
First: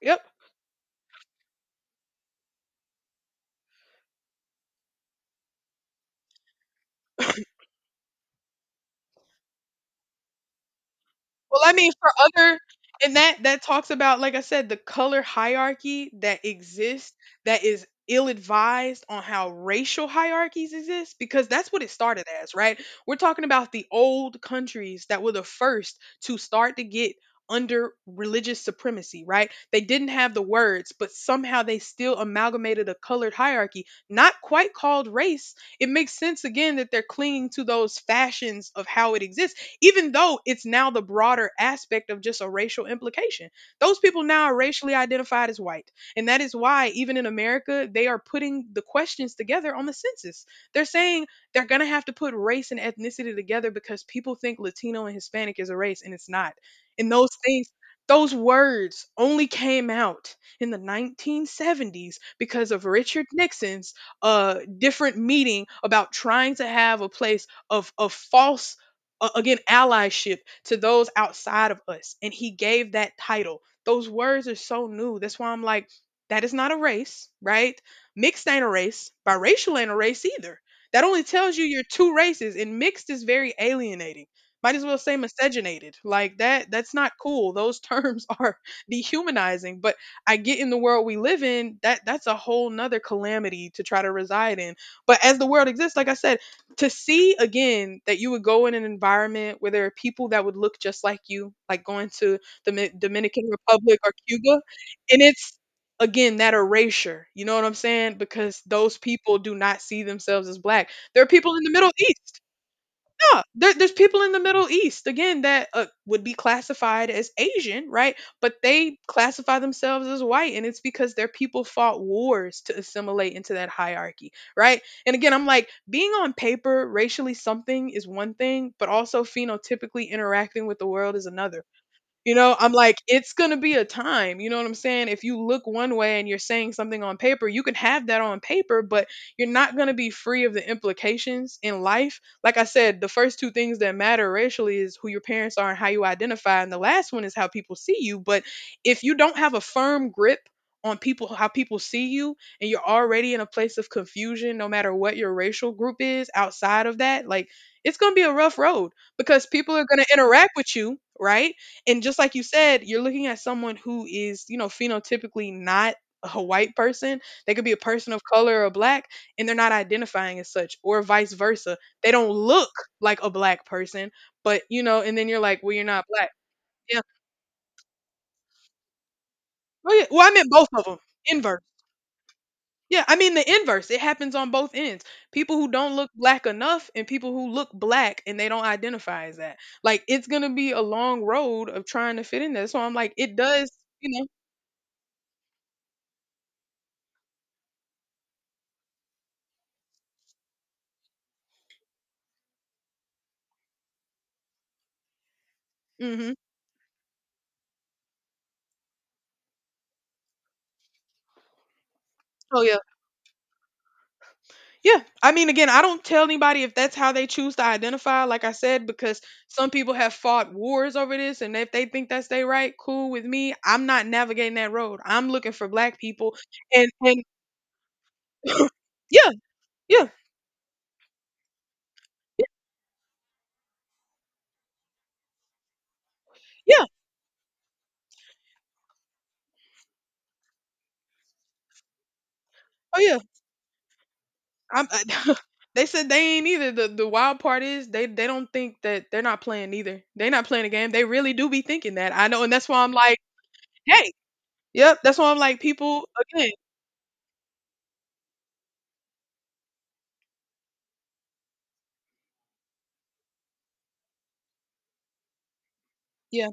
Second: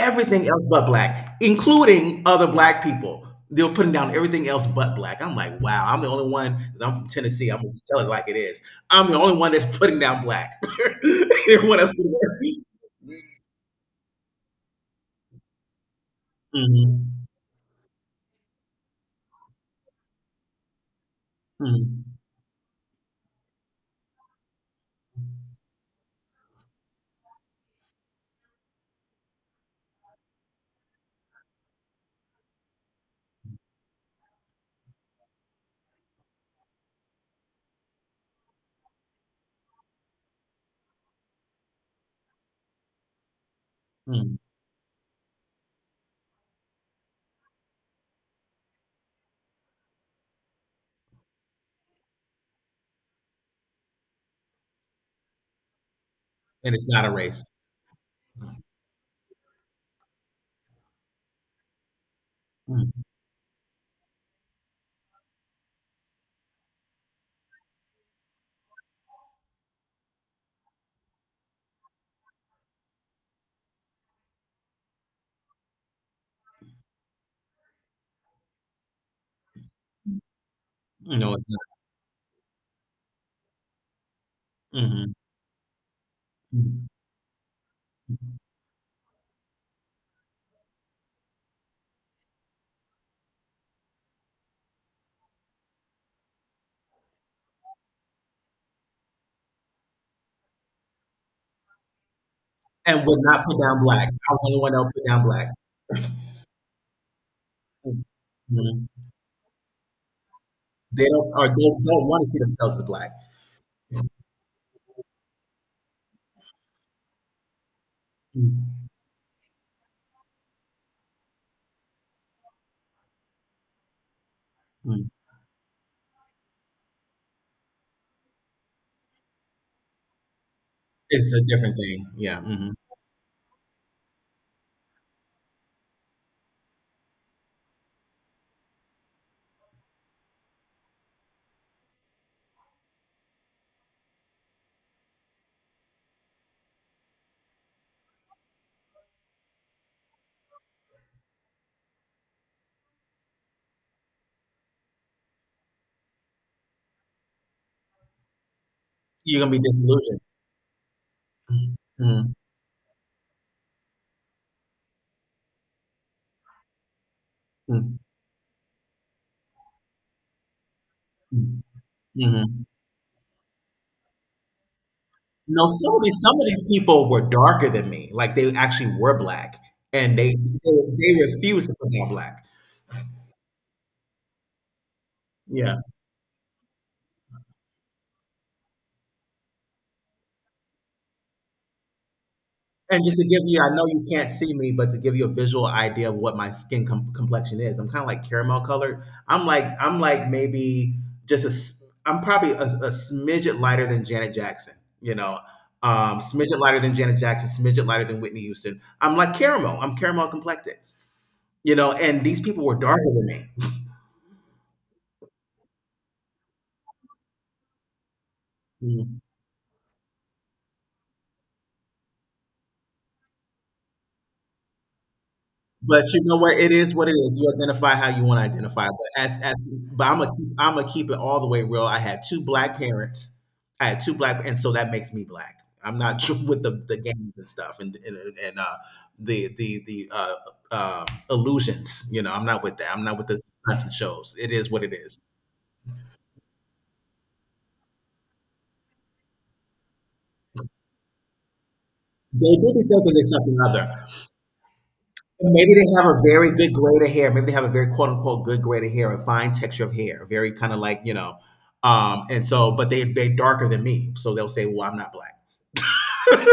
Speaker 1: yep.
Speaker 2: else but black, including other black people. They were putting down everything else but black. I'm like, wow, I'm the only one. 'Cause I'm from Tennessee. I'm gonna tell it like it is. I'm the only one that's putting down black.
Speaker 1: Well, I
Speaker 2: Everyone else.
Speaker 1: mean, for other, and that talks about, like I said, the color hierarchy that exists,
Speaker 2: Mhm,
Speaker 1: that is ill-advised on how racial hierarchies exist, because that's what it
Speaker 2: mhm,
Speaker 1: started as, right? We're talking about the old countries that were the first to start to get under religious supremacy, right? They didn't have the words, but somehow they still amalgamated a colored hierarchy, not quite called race. It makes sense again that they're clinging to those fashions of how it exists, even though it's now the broader aspect of just a racial implication. Those people
Speaker 2: mhm.
Speaker 1: now are racially identified as white. And that is why, even in America, they are putting the questions together on the census. They're saying they're going to have to put race and ethnicity together because people think Latino and Hispanic is a race, and it's not.
Speaker 2: And it's not a
Speaker 1: And those
Speaker 2: race.
Speaker 1: things, those words only came out in the 1970s because of
Speaker 2: Mm.
Speaker 1: Richard Nixon's different meeting about trying to have a place of false again allyship to those outside of us, and he gave that title. Those words are so new, that's why I'm like, that is not a race, right? Mixed ain't a race, biracial ain't a race either. That only
Speaker 2: No, it's
Speaker 1: tells you you're two races, and mixed is very alienating. Might
Speaker 2: not.
Speaker 1: as well
Speaker 2: Mhm.
Speaker 1: say miscegenated. Like that
Speaker 2: Mm.
Speaker 1: that's not cool. Those terms are dehumanizing, but I get in the world we live in, that that's a whole nother calamity to try to reside in. But as the world exists, like I said, to see again that you would go in an environment where there are people that would look just like you, like going to the Mi-
Speaker 2: And would not
Speaker 1: Dominican
Speaker 2: put down
Speaker 1: Republic
Speaker 2: black.
Speaker 1: or
Speaker 2: I was the only
Speaker 1: Cuba,
Speaker 2: one that would put
Speaker 1: and
Speaker 2: down black.
Speaker 1: it's again that erasure. You know what I'm
Speaker 2: Mm.
Speaker 1: saying? Because
Speaker 2: Mhm.
Speaker 1: those people do not see themselves as black.
Speaker 2: They
Speaker 1: There are
Speaker 2: don't or
Speaker 1: people in
Speaker 2: they
Speaker 1: the Middle
Speaker 2: don't want to
Speaker 1: East,
Speaker 2: see themselves as black.
Speaker 1: yeah, there's people in the Middle East again that would be classified as Asian, right? But
Speaker 2: Mm.
Speaker 1: they classify themselves as white, and it's because their people fought wars to assimilate into that hierarchy, right?
Speaker 2: Mm.
Speaker 1: And again, I'm like, being on paper racially something is one thing, but also phenotypically interacting with the world is
Speaker 2: It's a
Speaker 1: another.
Speaker 2: different thing.
Speaker 1: You
Speaker 2: Yeah,
Speaker 1: know,
Speaker 2: mhm.
Speaker 1: I'm like, it's going to be a time. You know what I'm saying? If you look one way and you're saying something on paper, you can have that on paper, but you're not going to be free of the implications in life. Like I said, the first two things that matter racially is who your parents are and how you identify. And the last one is how people see you. But if you don't have a firm grip on people, how people see you, and you're already in a place of confusion no matter what your racial group is outside of that, like, it's going to be a rough road
Speaker 2: You're
Speaker 1: because
Speaker 2: gonna be
Speaker 1: people are going to
Speaker 2: disillusioned.
Speaker 1: interact with you, right?
Speaker 2: Mm.
Speaker 1: And just
Speaker 2: Mhm.
Speaker 1: like you said, you're looking at someone who is, you know, phenotypically not a white person. They could be a
Speaker 2: Mm.
Speaker 1: person of color or black, and they're not identifying as such, or vice
Speaker 2: Mm.
Speaker 1: versa. They don't
Speaker 2: Mhm.
Speaker 1: look like a black person, but you know, and then you're like,
Speaker 2: No,
Speaker 1: well, you're
Speaker 2: some of
Speaker 1: not
Speaker 2: these
Speaker 1: black.
Speaker 2: some of these
Speaker 1: Yeah.
Speaker 2: people were darker than me. Like, they actually were black,
Speaker 1: Oh, yeah.
Speaker 2: and
Speaker 1: Well,
Speaker 2: they
Speaker 1: I meant both
Speaker 2: they
Speaker 1: of them.
Speaker 2: they
Speaker 1: Inverse.
Speaker 2: refused to put down black.
Speaker 1: Yeah, I mean the inverse. It happens on both ends. People who
Speaker 2: Yeah.
Speaker 1: don't look black enough and people who look black and they don't identify as that. Like it's gonna be a long road of trying to fit in there. So I'm
Speaker 2: And
Speaker 1: like,
Speaker 2: just to
Speaker 1: it
Speaker 2: give you,
Speaker 1: does,
Speaker 2: I know you
Speaker 1: you
Speaker 2: can't see me, but to give you a visual idea of what my skin com- complexion is, I'm kind of like caramel colored. I'm like maybe just a s- I'm probably a smidget lighter than Janet Jackson, you know,
Speaker 1: know. Hmm.
Speaker 2: smidget lighter than Janet Jackson, smidget lighter than Whitney Houston. I'm like caramel. I'm caramel complected, you know. And these
Speaker 1: Oh
Speaker 2: people were
Speaker 1: yeah.
Speaker 2: darker than
Speaker 1: Yeah. I mean, again, I don't tell anybody if that's how they choose to identify, like I said,
Speaker 2: me.
Speaker 1: because some people have fought wars over this. And if they think that's their right, cool with me. I'm not navigating that road. I'm looking for black
Speaker 2: But you
Speaker 1: people.
Speaker 2: know what? It is what it
Speaker 1: And
Speaker 2: is. You identify how you want to identify. But
Speaker 1: yeah,
Speaker 2: as but
Speaker 1: yeah,
Speaker 2: I'm gonna keep it all the way real. I had two
Speaker 1: yeah,
Speaker 2: black parents. I had two black, and so that makes me black. I'm not with the,
Speaker 1: yeah.
Speaker 2: the games and stuff, and and the illusions. You know, I'm not with that.
Speaker 1: Oh,
Speaker 2: I'm not
Speaker 1: yeah.
Speaker 2: with the stunts and shows. It is what
Speaker 1: I'm,
Speaker 2: it
Speaker 1: I,
Speaker 2: is.
Speaker 1: they said they ain't either. The wild part is they don't think that they're not playing either. They're not playing a game. They really do be thinking that. I know. And
Speaker 2: They
Speaker 1: that's
Speaker 2: do be
Speaker 1: why I'm
Speaker 2: thinking
Speaker 1: like,
Speaker 2: it's something other.
Speaker 1: hey, yep. That's why I'm
Speaker 2: And
Speaker 1: like,
Speaker 2: maybe they
Speaker 1: people,
Speaker 2: have a very
Speaker 1: again,
Speaker 2: good grade of hair. Maybe they have a very quote unquote good grade of hair, a fine texture of hair, very kind of like, you know, and so, but they darker than me, so they'll say, "Well, I'm not black."
Speaker 1: yeah.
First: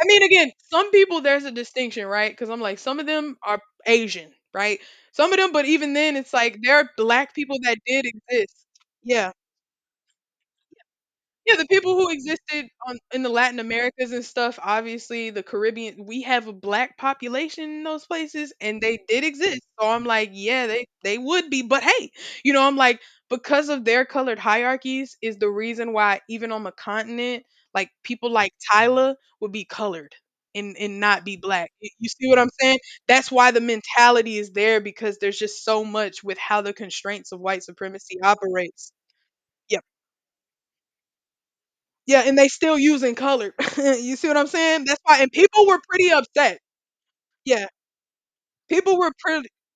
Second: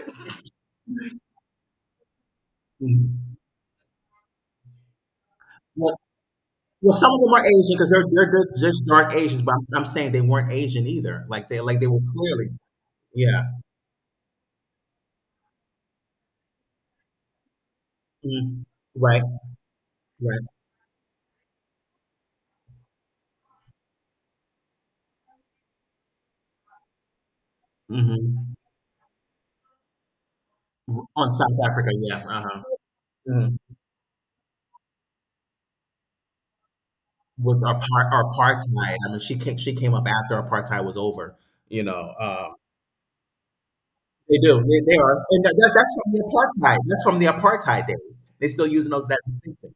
Speaker 1: I mean, again, some people there's a distinction, right? Because I'm like, some of them
Speaker 2: Mhm.
Speaker 1: are Asian, right? Some of them, but even
Speaker 2: Well,
Speaker 1: then, it's like there are
Speaker 2: well, some of them
Speaker 1: black
Speaker 2: are
Speaker 1: people
Speaker 2: Asian
Speaker 1: that
Speaker 2: because they're
Speaker 1: did
Speaker 2: they're good,
Speaker 1: exist.
Speaker 2: just dark
Speaker 1: Yeah.
Speaker 2: Asians, but I'm saying they weren't Asian either. Like
Speaker 1: Yeah,
Speaker 2: they
Speaker 1: the
Speaker 2: like they
Speaker 1: people
Speaker 2: were
Speaker 1: who
Speaker 2: clearly,
Speaker 1: existed on in the
Speaker 2: yeah.
Speaker 1: Latin Americas and stuff, obviously the Caribbean, we have a black population in those places
Speaker 2: Mhm.
Speaker 1: and they
Speaker 2: Right,
Speaker 1: did exist. So I'm like,
Speaker 2: right.
Speaker 1: yeah, they would be, but hey, you know, I'm like because of their colored hierarchies is the reason why even on the continent, like people like
Speaker 2: Hmm.
Speaker 1: Tyler would be colored and not
Speaker 2: On
Speaker 1: be
Speaker 2: South
Speaker 1: black. Y-
Speaker 2: Africa,
Speaker 1: You
Speaker 2: yeah,
Speaker 1: see what I'm
Speaker 2: uh-huh.
Speaker 1: saying? That's why
Speaker 2: Mhm.
Speaker 1: the mentality is there because there's just so much with how the constraints of
Speaker 2: With
Speaker 1: white
Speaker 2: apart
Speaker 1: supremacy
Speaker 2: apartheid.
Speaker 1: operates.
Speaker 2: I mean, she came she
Speaker 1: Yeah.
Speaker 2: came up after apartheid was over, you know.
Speaker 1: Yeah, and they still using color. You see
Speaker 2: They
Speaker 1: what I'm
Speaker 2: do. They,
Speaker 1: saying?
Speaker 2: they
Speaker 1: That's
Speaker 2: are,
Speaker 1: why and
Speaker 2: and
Speaker 1: people
Speaker 2: that,
Speaker 1: were
Speaker 2: that's
Speaker 1: pretty
Speaker 2: from the
Speaker 1: upset.
Speaker 2: apartheid. That's from the
Speaker 1: Yeah.
Speaker 2: apartheid days. They're still using
Speaker 1: People
Speaker 2: those
Speaker 1: were
Speaker 2: that
Speaker 1: pre-
Speaker 2: distinction.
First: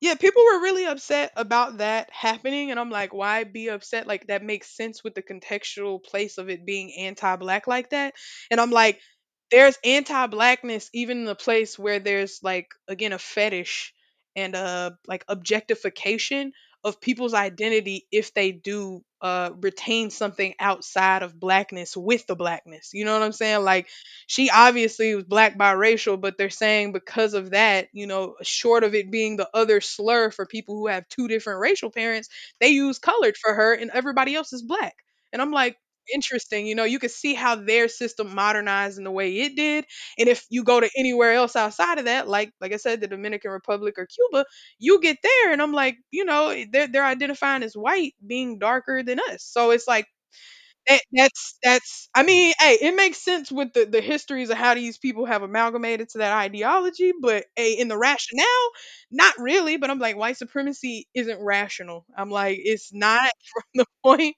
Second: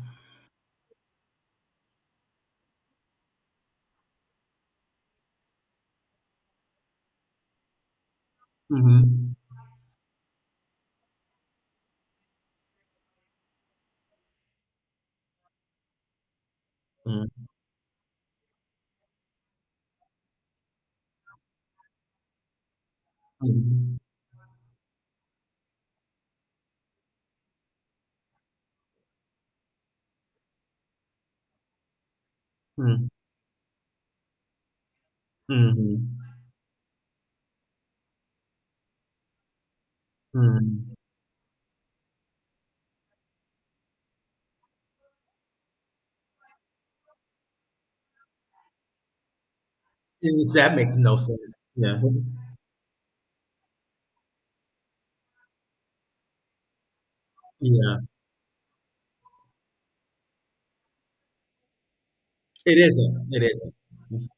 Speaker 1: yeah, people were really upset about that happening, and I'm like, why be upset? Like that makes sense with the contextual place of it being anti-black like that. And I'm like,
Speaker 2: Mm-hmm.
Speaker 1: there's anti-blackness even in the place where there's like again a fetish and a like objectification of people's identity if they do retain something outside of blackness with the blackness. You know what I'm saying? Like
Speaker 2: Mm-hmm.
Speaker 1: she obviously was black biracial, but they're saying because of that, you know, short of it being the other slur for people who have two different racial parents, they use
Speaker 2: Mm-hmm.
Speaker 1: colored for her and everybody else is black. And I'm like,
Speaker 2: Mm-hmm.
Speaker 1: interesting, you know, you can see how their system modernized in the way it did. And if you go to
Speaker 2: Mm-hmm.
Speaker 1: anywhere else outside of that, like I said, the Dominican Republic or Cuba, you get there and I'm like, you know, they're identifying as white being darker than us. So it's like
Speaker 2: And that makes
Speaker 1: that
Speaker 2: no sense.
Speaker 1: that's
Speaker 2: Yeah.
Speaker 1: that's I mean, hey, it makes sense with the histories of how these people have amalgamated to that ideology, but hey, in
Speaker 2: Yeah.
Speaker 1: the rationale, not really, but I'm like white supremacy isn't rational. I'm like
Speaker 2: It
Speaker 1: it's
Speaker 2: isn't.
Speaker 1: not
Speaker 2: It
Speaker 1: from the
Speaker 2: isn't.
Speaker 1: point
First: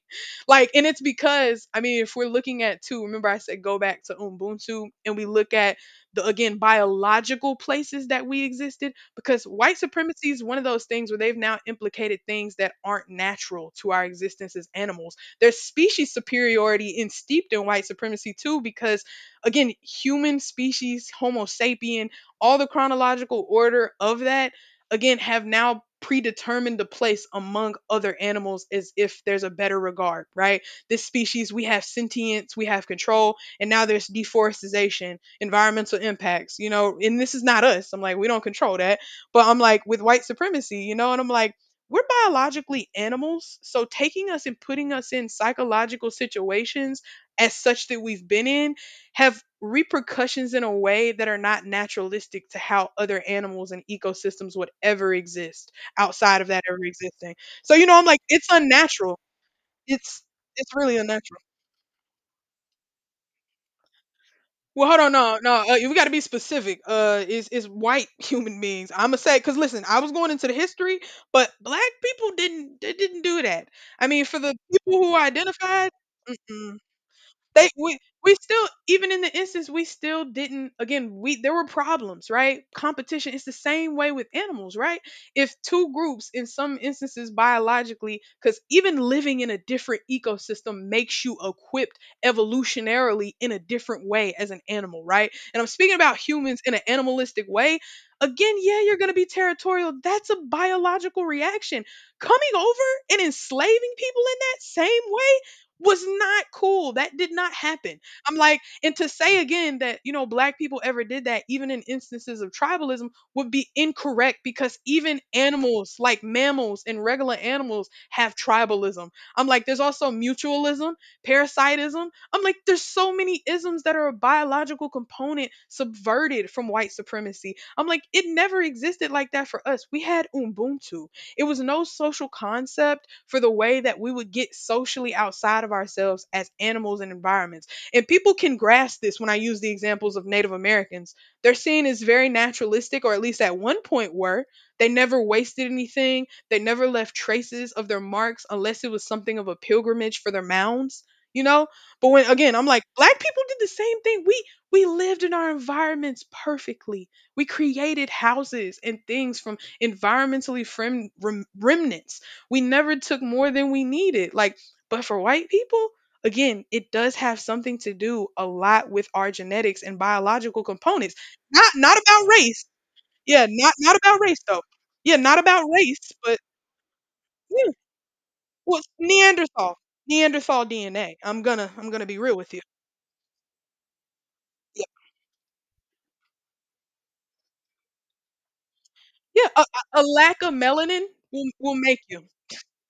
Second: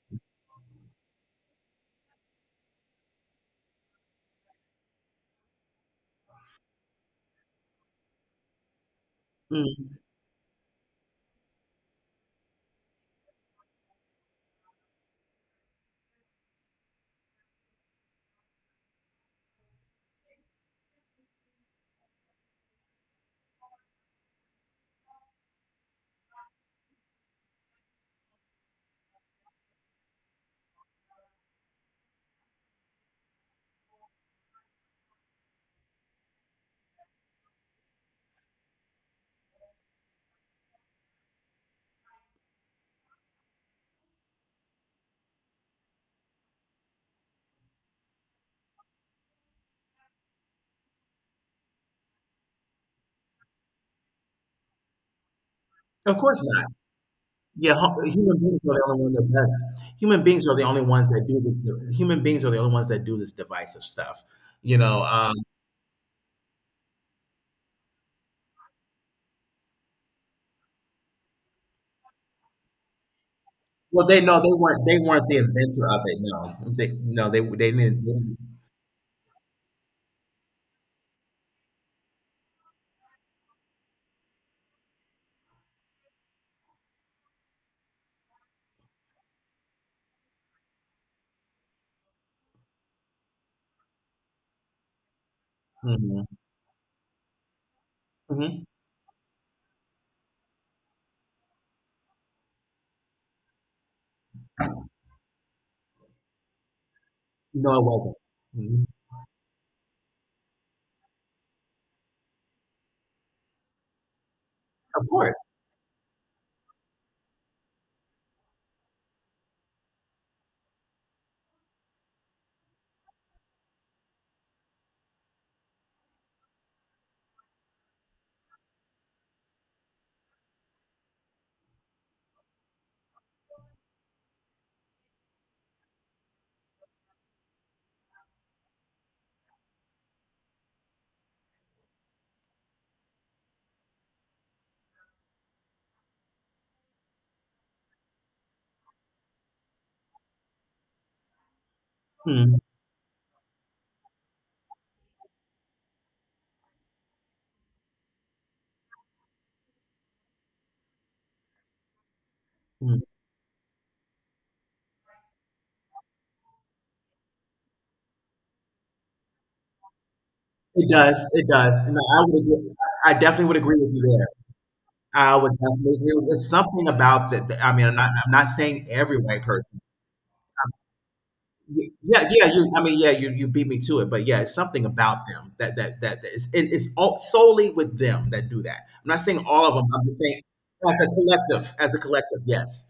Speaker 1: like and it's because I mean, if we're looking at too, remember I said go back to Ubuntu and we look at the again biological places that we existed because white
Speaker 2: Mm.
Speaker 1: supremacy is one of those things where they've now implicated things that aren't natural to our existence as animals. There's species superiority in steeped in white supremacy too because again human species homo sapien, all the chronological order of that, again have now predetermined the place among other animals as if there's a better regard, right? This species, we have sentience, we have control, and now there's deforestation, environmental impacts, you know, and this is not us. I'm like, we don't control that, but I'm like with white supremacy, you know, and I'm like we're biologically animals. So taking us and putting us in psychological situations as such that we've been in have repercussions in a way that are not naturalistic to how other animals and ecosystems would ever exist
Speaker 2: Of course
Speaker 1: outside of that
Speaker 2: not.
Speaker 1: ever existing.
Speaker 2: Yeah,
Speaker 1: So you know, I'm like,
Speaker 2: human
Speaker 1: it's
Speaker 2: beings are the only ones
Speaker 1: unnatural.
Speaker 2: that that's human
Speaker 1: It's
Speaker 2: beings are the
Speaker 1: it's
Speaker 2: only
Speaker 1: really
Speaker 2: ones that do
Speaker 1: unnatural.
Speaker 2: this. Human beings are the only ones that do this divisive stuff. You
Speaker 1: Well, hold
Speaker 2: know,
Speaker 1: on, no, no. We got to be specific. Is white human beings? I'm gonna say because listen, I was going into the history, but black people didn't, they didn't do that.
Speaker 2: well,
Speaker 1: I
Speaker 2: they
Speaker 1: mean, for
Speaker 2: know they
Speaker 1: the
Speaker 2: weren't they
Speaker 1: people who
Speaker 2: weren't the inventor
Speaker 1: identified,
Speaker 2: of it. No,
Speaker 1: mm-mm.
Speaker 2: they, no,
Speaker 1: They
Speaker 2: they didn't.
Speaker 1: we still even in the instance we still didn't again, we there were problems, right? Competition, it's the same way with animals, right? If two groups in some instances biologically, because even living in a different ecosystem makes you equipped evolutionarily in a different way as an animal, right? And I'm speaking about humans in an animalistic way. Again,
Speaker 2: Mhm.
Speaker 1: yeah, you're gonna be territorial, that's a biological reaction. Coming over and enslaving people in that same way was not cool. That did not
Speaker 2: No, it
Speaker 1: happen.
Speaker 2: wasn't.
Speaker 1: I'm like,
Speaker 2: Mhm.
Speaker 1: and to say again that, you know, black people ever did that, even in instances of tribalism, would be incorrect because
Speaker 2: Of
Speaker 1: even
Speaker 2: course.
Speaker 1: animals like mammals and regular animals have tribalism. I'm like, there's also mutualism, parasitism. I'm like, there's so many isms that are a biological component subverted from white supremacy. I'm like, it never existed like that for us. We had Ubuntu. It was no social concept for the way that we would get socially outside of ourselves as animals and environments. And people can grasp this when I use the examples of Native Americans. They're seen as very naturalistic, or at least at one point were. They never wasted anything, they never left traces of their marks unless it was something of a pilgrimage for their mounds. You know, but when again,
Speaker 2: Mhm.
Speaker 1: I'm like, black people did the same thing. We lived in our environments perfectly. We created houses and things from environmentally remnants. We never
Speaker 2: Mhm.
Speaker 1: took more than we needed. Like, but for white people, again, it does have something to do a lot with our genetics and biological
Speaker 2: It
Speaker 1: components.
Speaker 2: does. It
Speaker 1: Not
Speaker 2: does.
Speaker 1: not
Speaker 2: No, I
Speaker 1: about
Speaker 2: would.
Speaker 1: race.
Speaker 2: Agree. I
Speaker 1: Yeah,
Speaker 2: definitely would
Speaker 1: not
Speaker 2: agree with
Speaker 1: not
Speaker 2: you
Speaker 1: about
Speaker 2: there.
Speaker 1: race though. Yeah,
Speaker 2: I
Speaker 1: not
Speaker 2: would
Speaker 1: about
Speaker 2: definitely
Speaker 1: race,
Speaker 2: agree. With,
Speaker 1: but
Speaker 2: there's something about that. That- I
Speaker 1: yeah,
Speaker 2: mean, I'm not. I'm not
Speaker 1: well,
Speaker 2: saying
Speaker 1: it's
Speaker 2: every white person.
Speaker 1: Neanderthal DNA. I'm gonna
Speaker 2: Y-
Speaker 1: I'm gonna be
Speaker 2: Yeah,
Speaker 1: real
Speaker 2: yeah.
Speaker 1: with you.
Speaker 2: You. I mean, yeah. You. You beat me to it, but yeah, it's something
Speaker 1: Yeah,
Speaker 2: about them that that is. It, it's all, solely with them that do that. I'm not saying
Speaker 1: yeah. A,
Speaker 2: all of them.
Speaker 1: a
Speaker 2: I'm just saying
Speaker 1: lack of
Speaker 2: as
Speaker 1: melanin
Speaker 2: a collective.
Speaker 1: will
Speaker 2: As a
Speaker 1: make you.
Speaker 2: collective, yes.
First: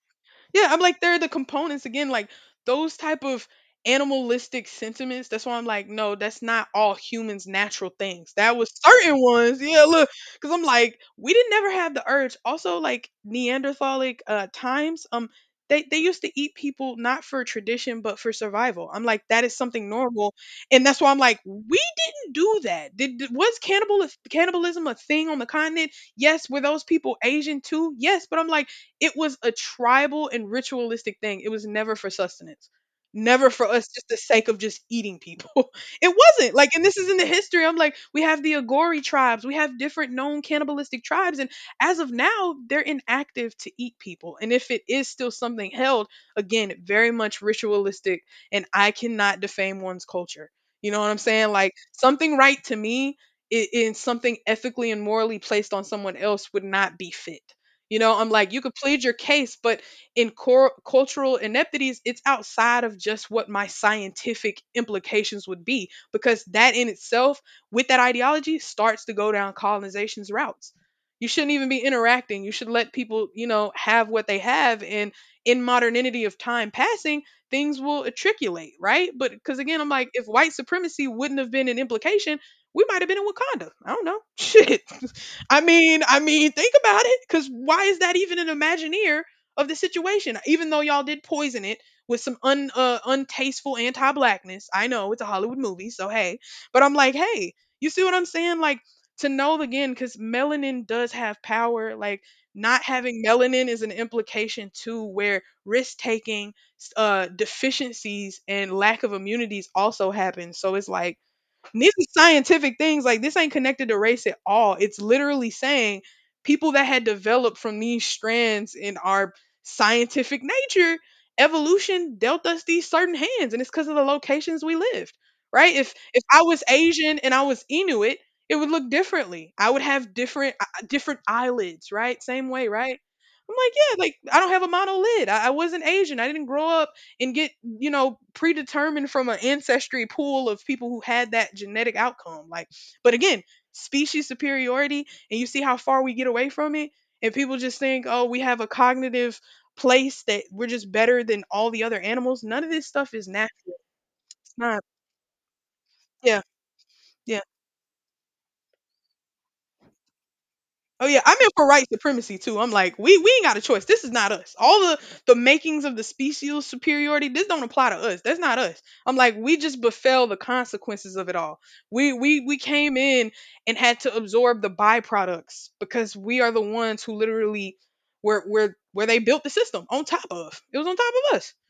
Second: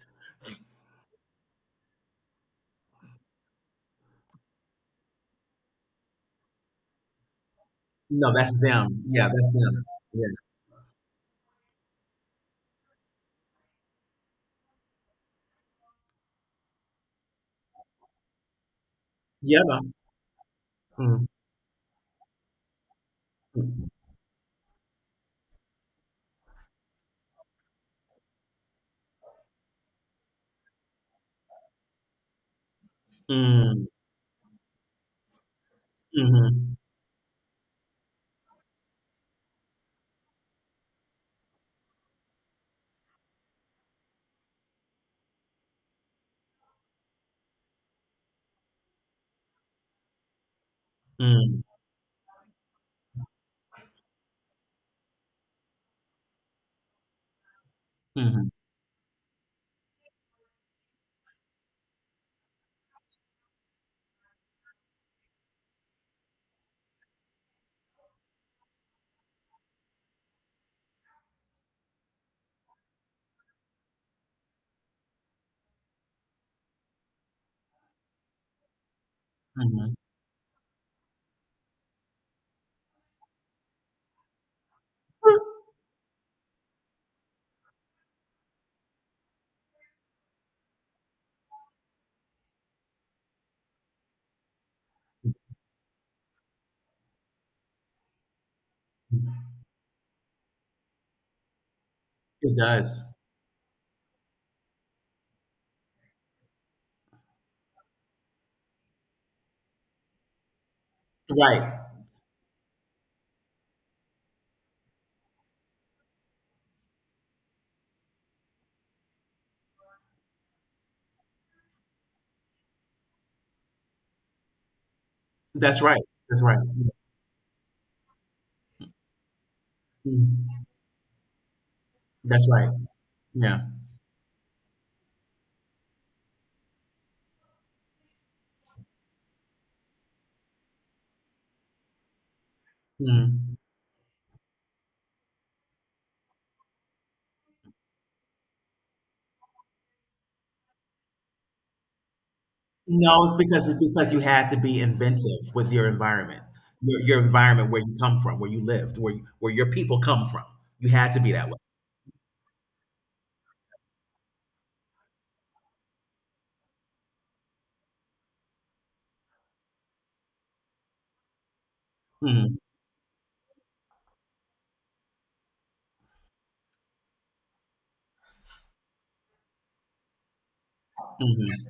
Speaker 1: Yeah, I'm like they're the components again, like those type of animalistic sentiments. That's why I'm like, no, that's not all humans' natural
Speaker 2: No,
Speaker 1: things. That
Speaker 2: that's
Speaker 1: was
Speaker 2: them.
Speaker 1: certain
Speaker 2: Yeah, that's
Speaker 1: ones.
Speaker 2: them.
Speaker 1: Yeah, look,
Speaker 2: Yeah.
Speaker 1: because I'm like, we didn't never have the urge. Also, like Neanderthalic times, they used to eat people not for tradition but for survival. I'm like, that is
Speaker 2: Yeah.
Speaker 1: something normal, and that's why I'm
Speaker 2: Mm-hmm.
Speaker 1: like, we didn't do that. Was cannibalism a thing on the continent? Yes, were those people Asian too? Yes, but I'm like it was a tribal and ritualistic thing. It was never for sustenance. Never for
Speaker 2: Mm-hmm.
Speaker 1: us just the sake of just eating people. It wasn't. Like,
Speaker 2: Mm-hmm.
Speaker 1: and this is in the history. I'm like, we have the Agori tribes, we have different known cannibalistic tribes, and as of now, they're inactive to eat people. And if it is still something held, again, very much ritualistic, and I cannot defame one's culture. You know what I'm saying?
Speaker 2: Mm,
Speaker 1: Like something right to me in something ethically and morally placed on someone else would not be fit. You know, I'm
Speaker 2: mhm,
Speaker 1: like, you could plead your case, but in cultural ineptities, it's outside of just what my scientific implications would be, because that in itself, with that ideology, starts to go down colonization's routes. You shouldn't even be interacting. You should let people, you know, have what they have. And in modernity of time passing, things will matriculate, right? But because again, I'm
Speaker 2: mhm.
Speaker 1: like, if white supremacy wouldn't have been an implication, we might have been in Wakanda. I don't know. Shit. I mean, think about it. Because why is that even an Imagineer of the situation? Even though y'all did poison it with some un untasteful anti-blackness. I know it's a Hollywood movie, so hey. But I'm like, hey, you see what I'm saying? Like to know again, because melanin does have power. Like
Speaker 2: It
Speaker 1: not
Speaker 2: does.
Speaker 1: having melanin is an implication too, where risk taking, deficiencies and lack of immunities also happen. So it's like
Speaker 2: Right.
Speaker 1: and these are scientific things. Like this ain't connected to race at all. It's literally saying people that had developed from these strands in our scientific nature, evolution dealt us these certain hands, and it's because of the locations we lived. Right?
Speaker 2: That's
Speaker 1: If
Speaker 2: right.
Speaker 1: if
Speaker 2: That's
Speaker 1: I
Speaker 2: right.
Speaker 1: was Asian and I was Inuit, it would look differently. I would have different
Speaker 2: Mm.
Speaker 1: different eyelids. Right?
Speaker 2: That's
Speaker 1: Same way.
Speaker 2: right.
Speaker 1: Right? I'm
Speaker 2: Yeah.
Speaker 1: like, yeah, like I don't have a monolid. I wasn't Asian. I didn't grow up and get you know predetermined from an ancestry pool of people who had that genetic outcome, like but again
Speaker 2: Mm.
Speaker 1: species superiority, and you see how far we get away from it, and people just think, oh, we have a cognitive place that we're just better than all the other animals. None of this stuff
Speaker 2: No,
Speaker 1: is
Speaker 2: it's because
Speaker 1: natural.
Speaker 2: it's because you had
Speaker 1: It's
Speaker 2: to be
Speaker 1: not.
Speaker 2: inventive with your
Speaker 1: Yeah.
Speaker 2: environment, your
Speaker 1: Yeah.
Speaker 2: environment where you come from, where you lived, where you, where your people come from. You
Speaker 1: Oh
Speaker 2: had to
Speaker 1: yeah,
Speaker 2: be
Speaker 1: I'm
Speaker 2: that
Speaker 1: in
Speaker 2: way.
Speaker 1: for white supremacy too. I'm like, we ain't got a choice. This is not us. All the makings of the special superiority, this don't apply to us. That's not us. I'm like, we just befell the consequences of it all. We we
Speaker 2: Mm,
Speaker 1: we came in and had to absorb the byproducts because we are the ones who literally were where they built the system on top of. It was on top of us.
Speaker 2: mhm,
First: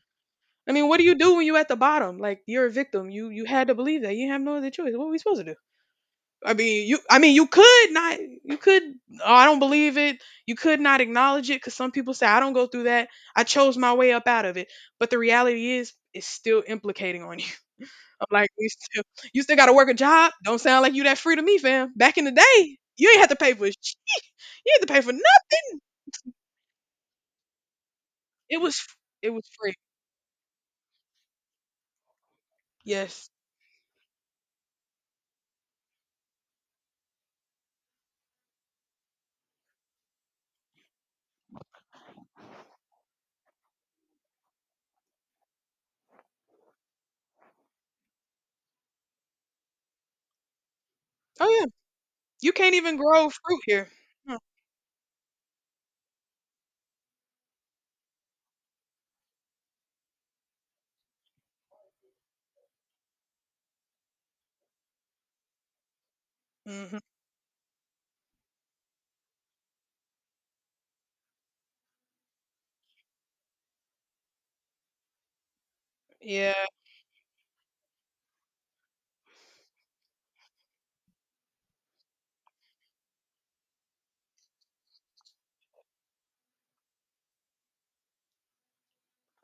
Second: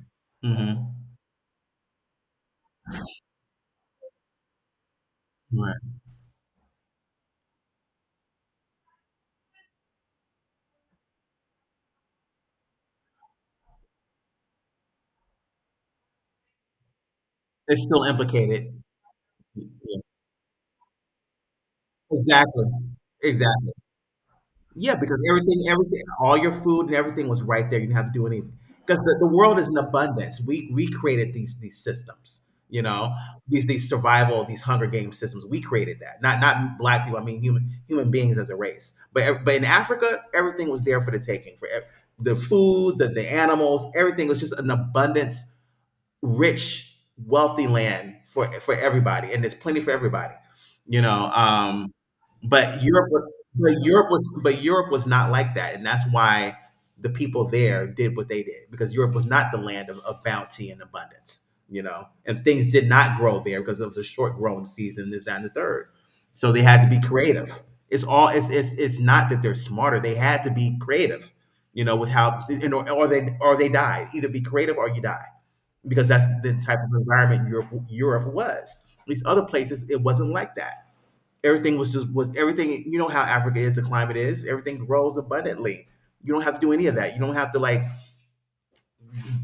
Speaker 1: I mean, what
Speaker 2: mhm.
Speaker 1: do you do when you at the bottom? Like you're a victim. You had to believe that. You have no other choice. What are we supposed to do?
Speaker 2: Right.
Speaker 1: I mean, you could not. You could. Oh, I don't believe it. You could not acknowledge it because some people say I don't go through that. I chose my way up out of it. But the reality is, it's still implicating on you.
Speaker 2: It's still
Speaker 1: I'm like,
Speaker 2: implicated.
Speaker 1: you still
Speaker 2: Yeah.
Speaker 1: got to work a job. Don't sound like you that free to me, fam. Back in the
Speaker 2: Exactly.
Speaker 1: day, you ain't have to pay for.
Speaker 2: Exactly.
Speaker 1: Sh- You had to
Speaker 2: Yeah,
Speaker 1: pay for
Speaker 2: because everything,
Speaker 1: nothing.
Speaker 2: everything, all your food and everything was right there. You didn't have to do anything
Speaker 1: It was.
Speaker 2: because the
Speaker 1: It was
Speaker 2: world is
Speaker 1: free.
Speaker 2: in abundance. We created these systems, you know,
Speaker 1: Yes.
Speaker 2: these survival, these Hunger Game systems. We created that, not not black people. I mean, human beings as a race. But in Africa, everything was there for the taking. For the food, the animals, everything was just an abundance rich, wealthy land for everybody, and there's plenty for everybody. You know,
Speaker 1: Oh yeah. You can't
Speaker 2: but
Speaker 1: even
Speaker 2: Europe,
Speaker 1: grow
Speaker 2: was-
Speaker 1: fruit
Speaker 2: but
Speaker 1: here. Mm,
Speaker 2: Europe was not like that, and that's why the people there did what they did because Europe was not the land of bounty and abundance. You know, and things did not grow there because of the short growing season, this, that, and the third. So they had to
Speaker 1: mm-hmm.
Speaker 2: be creative. It's all. It's not that they're smarter. They had to be creative. You know, with how and or they died. Either be creative or you die because that's the
Speaker 1: Yeah.
Speaker 2: type of environment Europe was. At least other places, it wasn't like that. Everything was just was everything. You know how Africa is, the climate is. Everything grows abundantly. You don't have to do any of that. You don't have to like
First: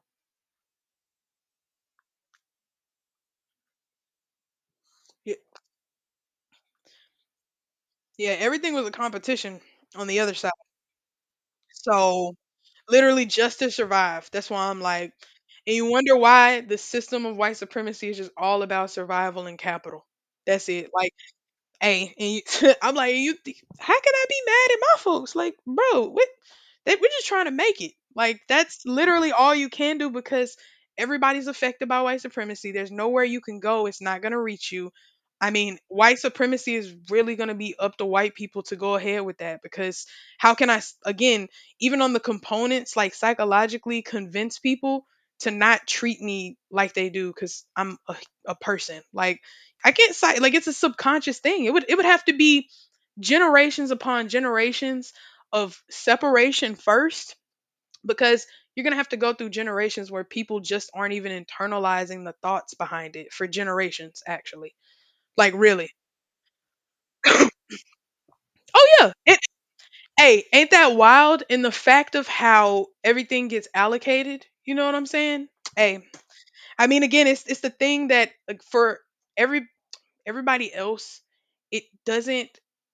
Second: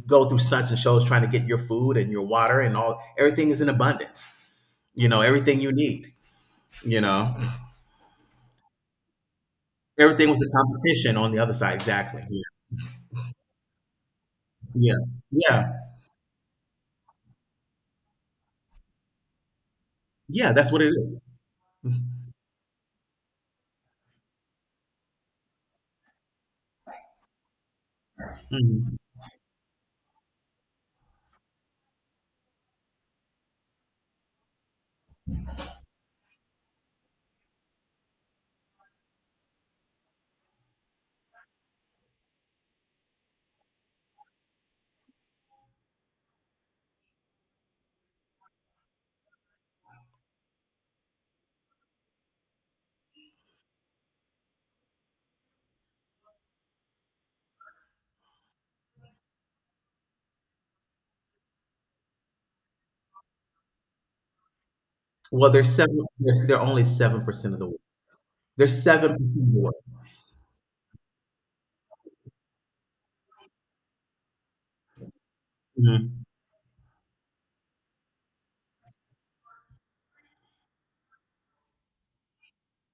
Speaker 2: go through stunts and shows trying to get your food and your water and all. Everything is in abundance. You know
Speaker 1: Y-
Speaker 2: everything you need. You know
Speaker 1: Yeah. Everything was a competition on the
Speaker 2: everything
Speaker 1: other
Speaker 2: was a
Speaker 1: side.
Speaker 2: competition on the other side. Exactly.
Speaker 1: So
Speaker 2: Yeah.
Speaker 1: literally just to survive. That's why I'm
Speaker 2: Yeah.
Speaker 1: like, and
Speaker 2: Yeah.
Speaker 1: you wonder why the system of white supremacy is just all about survival and capital.
Speaker 2: Yeah,
Speaker 1: That's
Speaker 2: that's what it
Speaker 1: it. Like
Speaker 2: is.
Speaker 1: hey, and you, I'm like, how can I be mad at my folks? Like, bro, what? We're just trying to make it. Like, that's
Speaker 2: Mhm.
Speaker 1: literally all you can do because everybody's affected by white supremacy. There's nowhere you can go. It's not gonna reach you. I mean, white supremacy is really gonna be up to white people to go ahead with that because how can I again, even on the components, like psychologically convince people to not treat me like they do because I'm a person. Like I can't cite like it's a subconscious thing. It would have to be generations upon generations of separation first because you're going to have to go through generations where people just aren't even internalizing the thoughts behind it for generations actually.
Speaker 2: Well,
Speaker 1: Like
Speaker 2: there's
Speaker 1: really.
Speaker 2: seven. There's, they're only 7% of the world. There's
Speaker 1: Oh
Speaker 2: seven
Speaker 1: yeah. It,
Speaker 2: percent of the world.
Speaker 1: hey, ain't that wild in the fact of how everything gets allocated? You know what I'm saying? Hey, I mean again, it's the thing that like, for every everybody else it doesn't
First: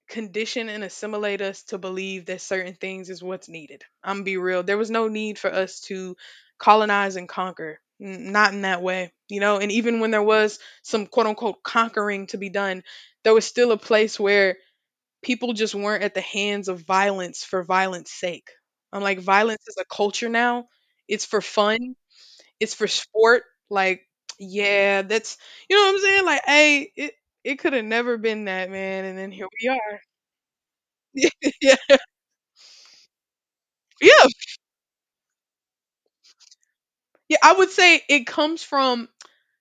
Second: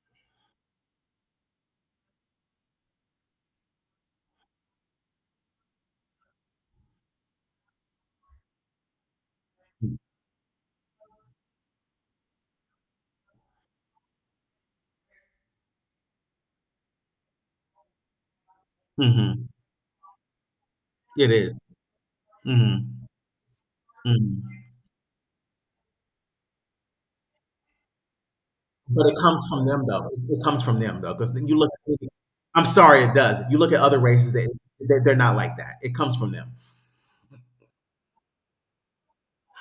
Speaker 1: condition and assimilate us to believe that certain things is what's needed. I'm be real, there was no need for us to colonize and conquer. Not in that way, you know, and even when there was some quote unquote conquering to be done, there was still a place where people just weren't at the hands of violence for violence sake. I'm
Speaker 2: Hmm
Speaker 1: like
Speaker 2: hmm.
Speaker 1: violence is a culture now. It's
Speaker 2: It
Speaker 1: for
Speaker 2: is.
Speaker 1: fun. It's for
Speaker 2: Mhm.
Speaker 1: sport. Like,
Speaker 2: Mhm.
Speaker 1: yeah, that's you know what I'm saying. Like, hey, it could have never been that, man,
Speaker 2: But it
Speaker 1: and then
Speaker 2: comes
Speaker 1: here
Speaker 2: from
Speaker 1: we
Speaker 2: them,
Speaker 1: are.
Speaker 2: though. It comes from them, though, because you look
Speaker 1: yeah,
Speaker 2: I'm sorry, it does. You look at other
Speaker 1: yeah,
Speaker 2: races, that they're not like that. It comes from them.
Speaker 1: yeah. I would say it comes from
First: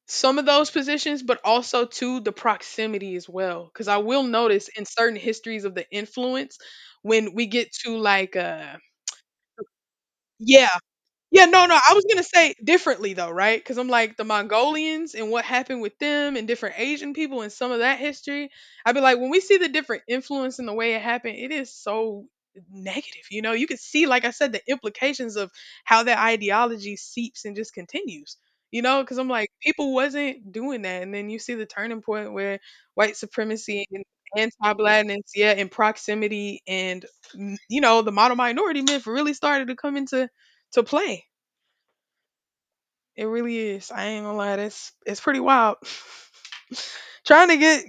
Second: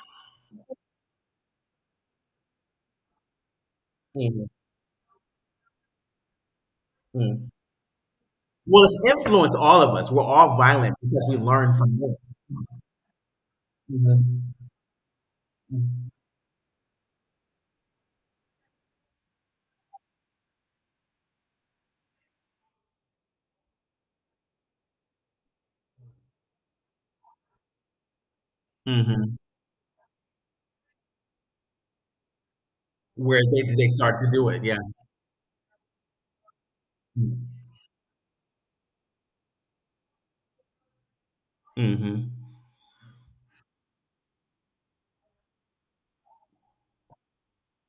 Speaker 1: some of those positions, but also to the proximity as well. Because I will
Speaker 2: Mhm,
Speaker 1: notice in certain histories of the influence when we
Speaker 2: mm.
Speaker 1: get to like
Speaker 2: Well, it's influenced all of us. We're all
Speaker 1: yeah.
Speaker 2: violent because we
Speaker 1: Yeah, no,
Speaker 2: learn
Speaker 1: no, I
Speaker 2: from
Speaker 1: was
Speaker 2: them.
Speaker 1: gonna say differently though, right? Because I'm like the
Speaker 2: Mhm.
Speaker 1: Mongolians and what happened with them and different Asian people and some of that history. I'd be like, when we see the different influence and the way it happened, it is so negative. You know, you could see, like I said, the implications of how that ideology seeps and just continues. You know, because I'm
Speaker 2: Mhm.
Speaker 1: like, people wasn't doing that, and then you see the turning point where white
Speaker 2: Where they
Speaker 1: supremacy
Speaker 2: they
Speaker 1: and
Speaker 2: start to do it, yeah.
Speaker 1: anti-blackness, yeah, and proximity, and
Speaker 2: Mm.
Speaker 1: mm, you know, the model minority myth really started to come into to play.
Speaker 2: Mhm.
Speaker 1: It really is. I ain't gonna lie. That's it's pretty wild. Trying to get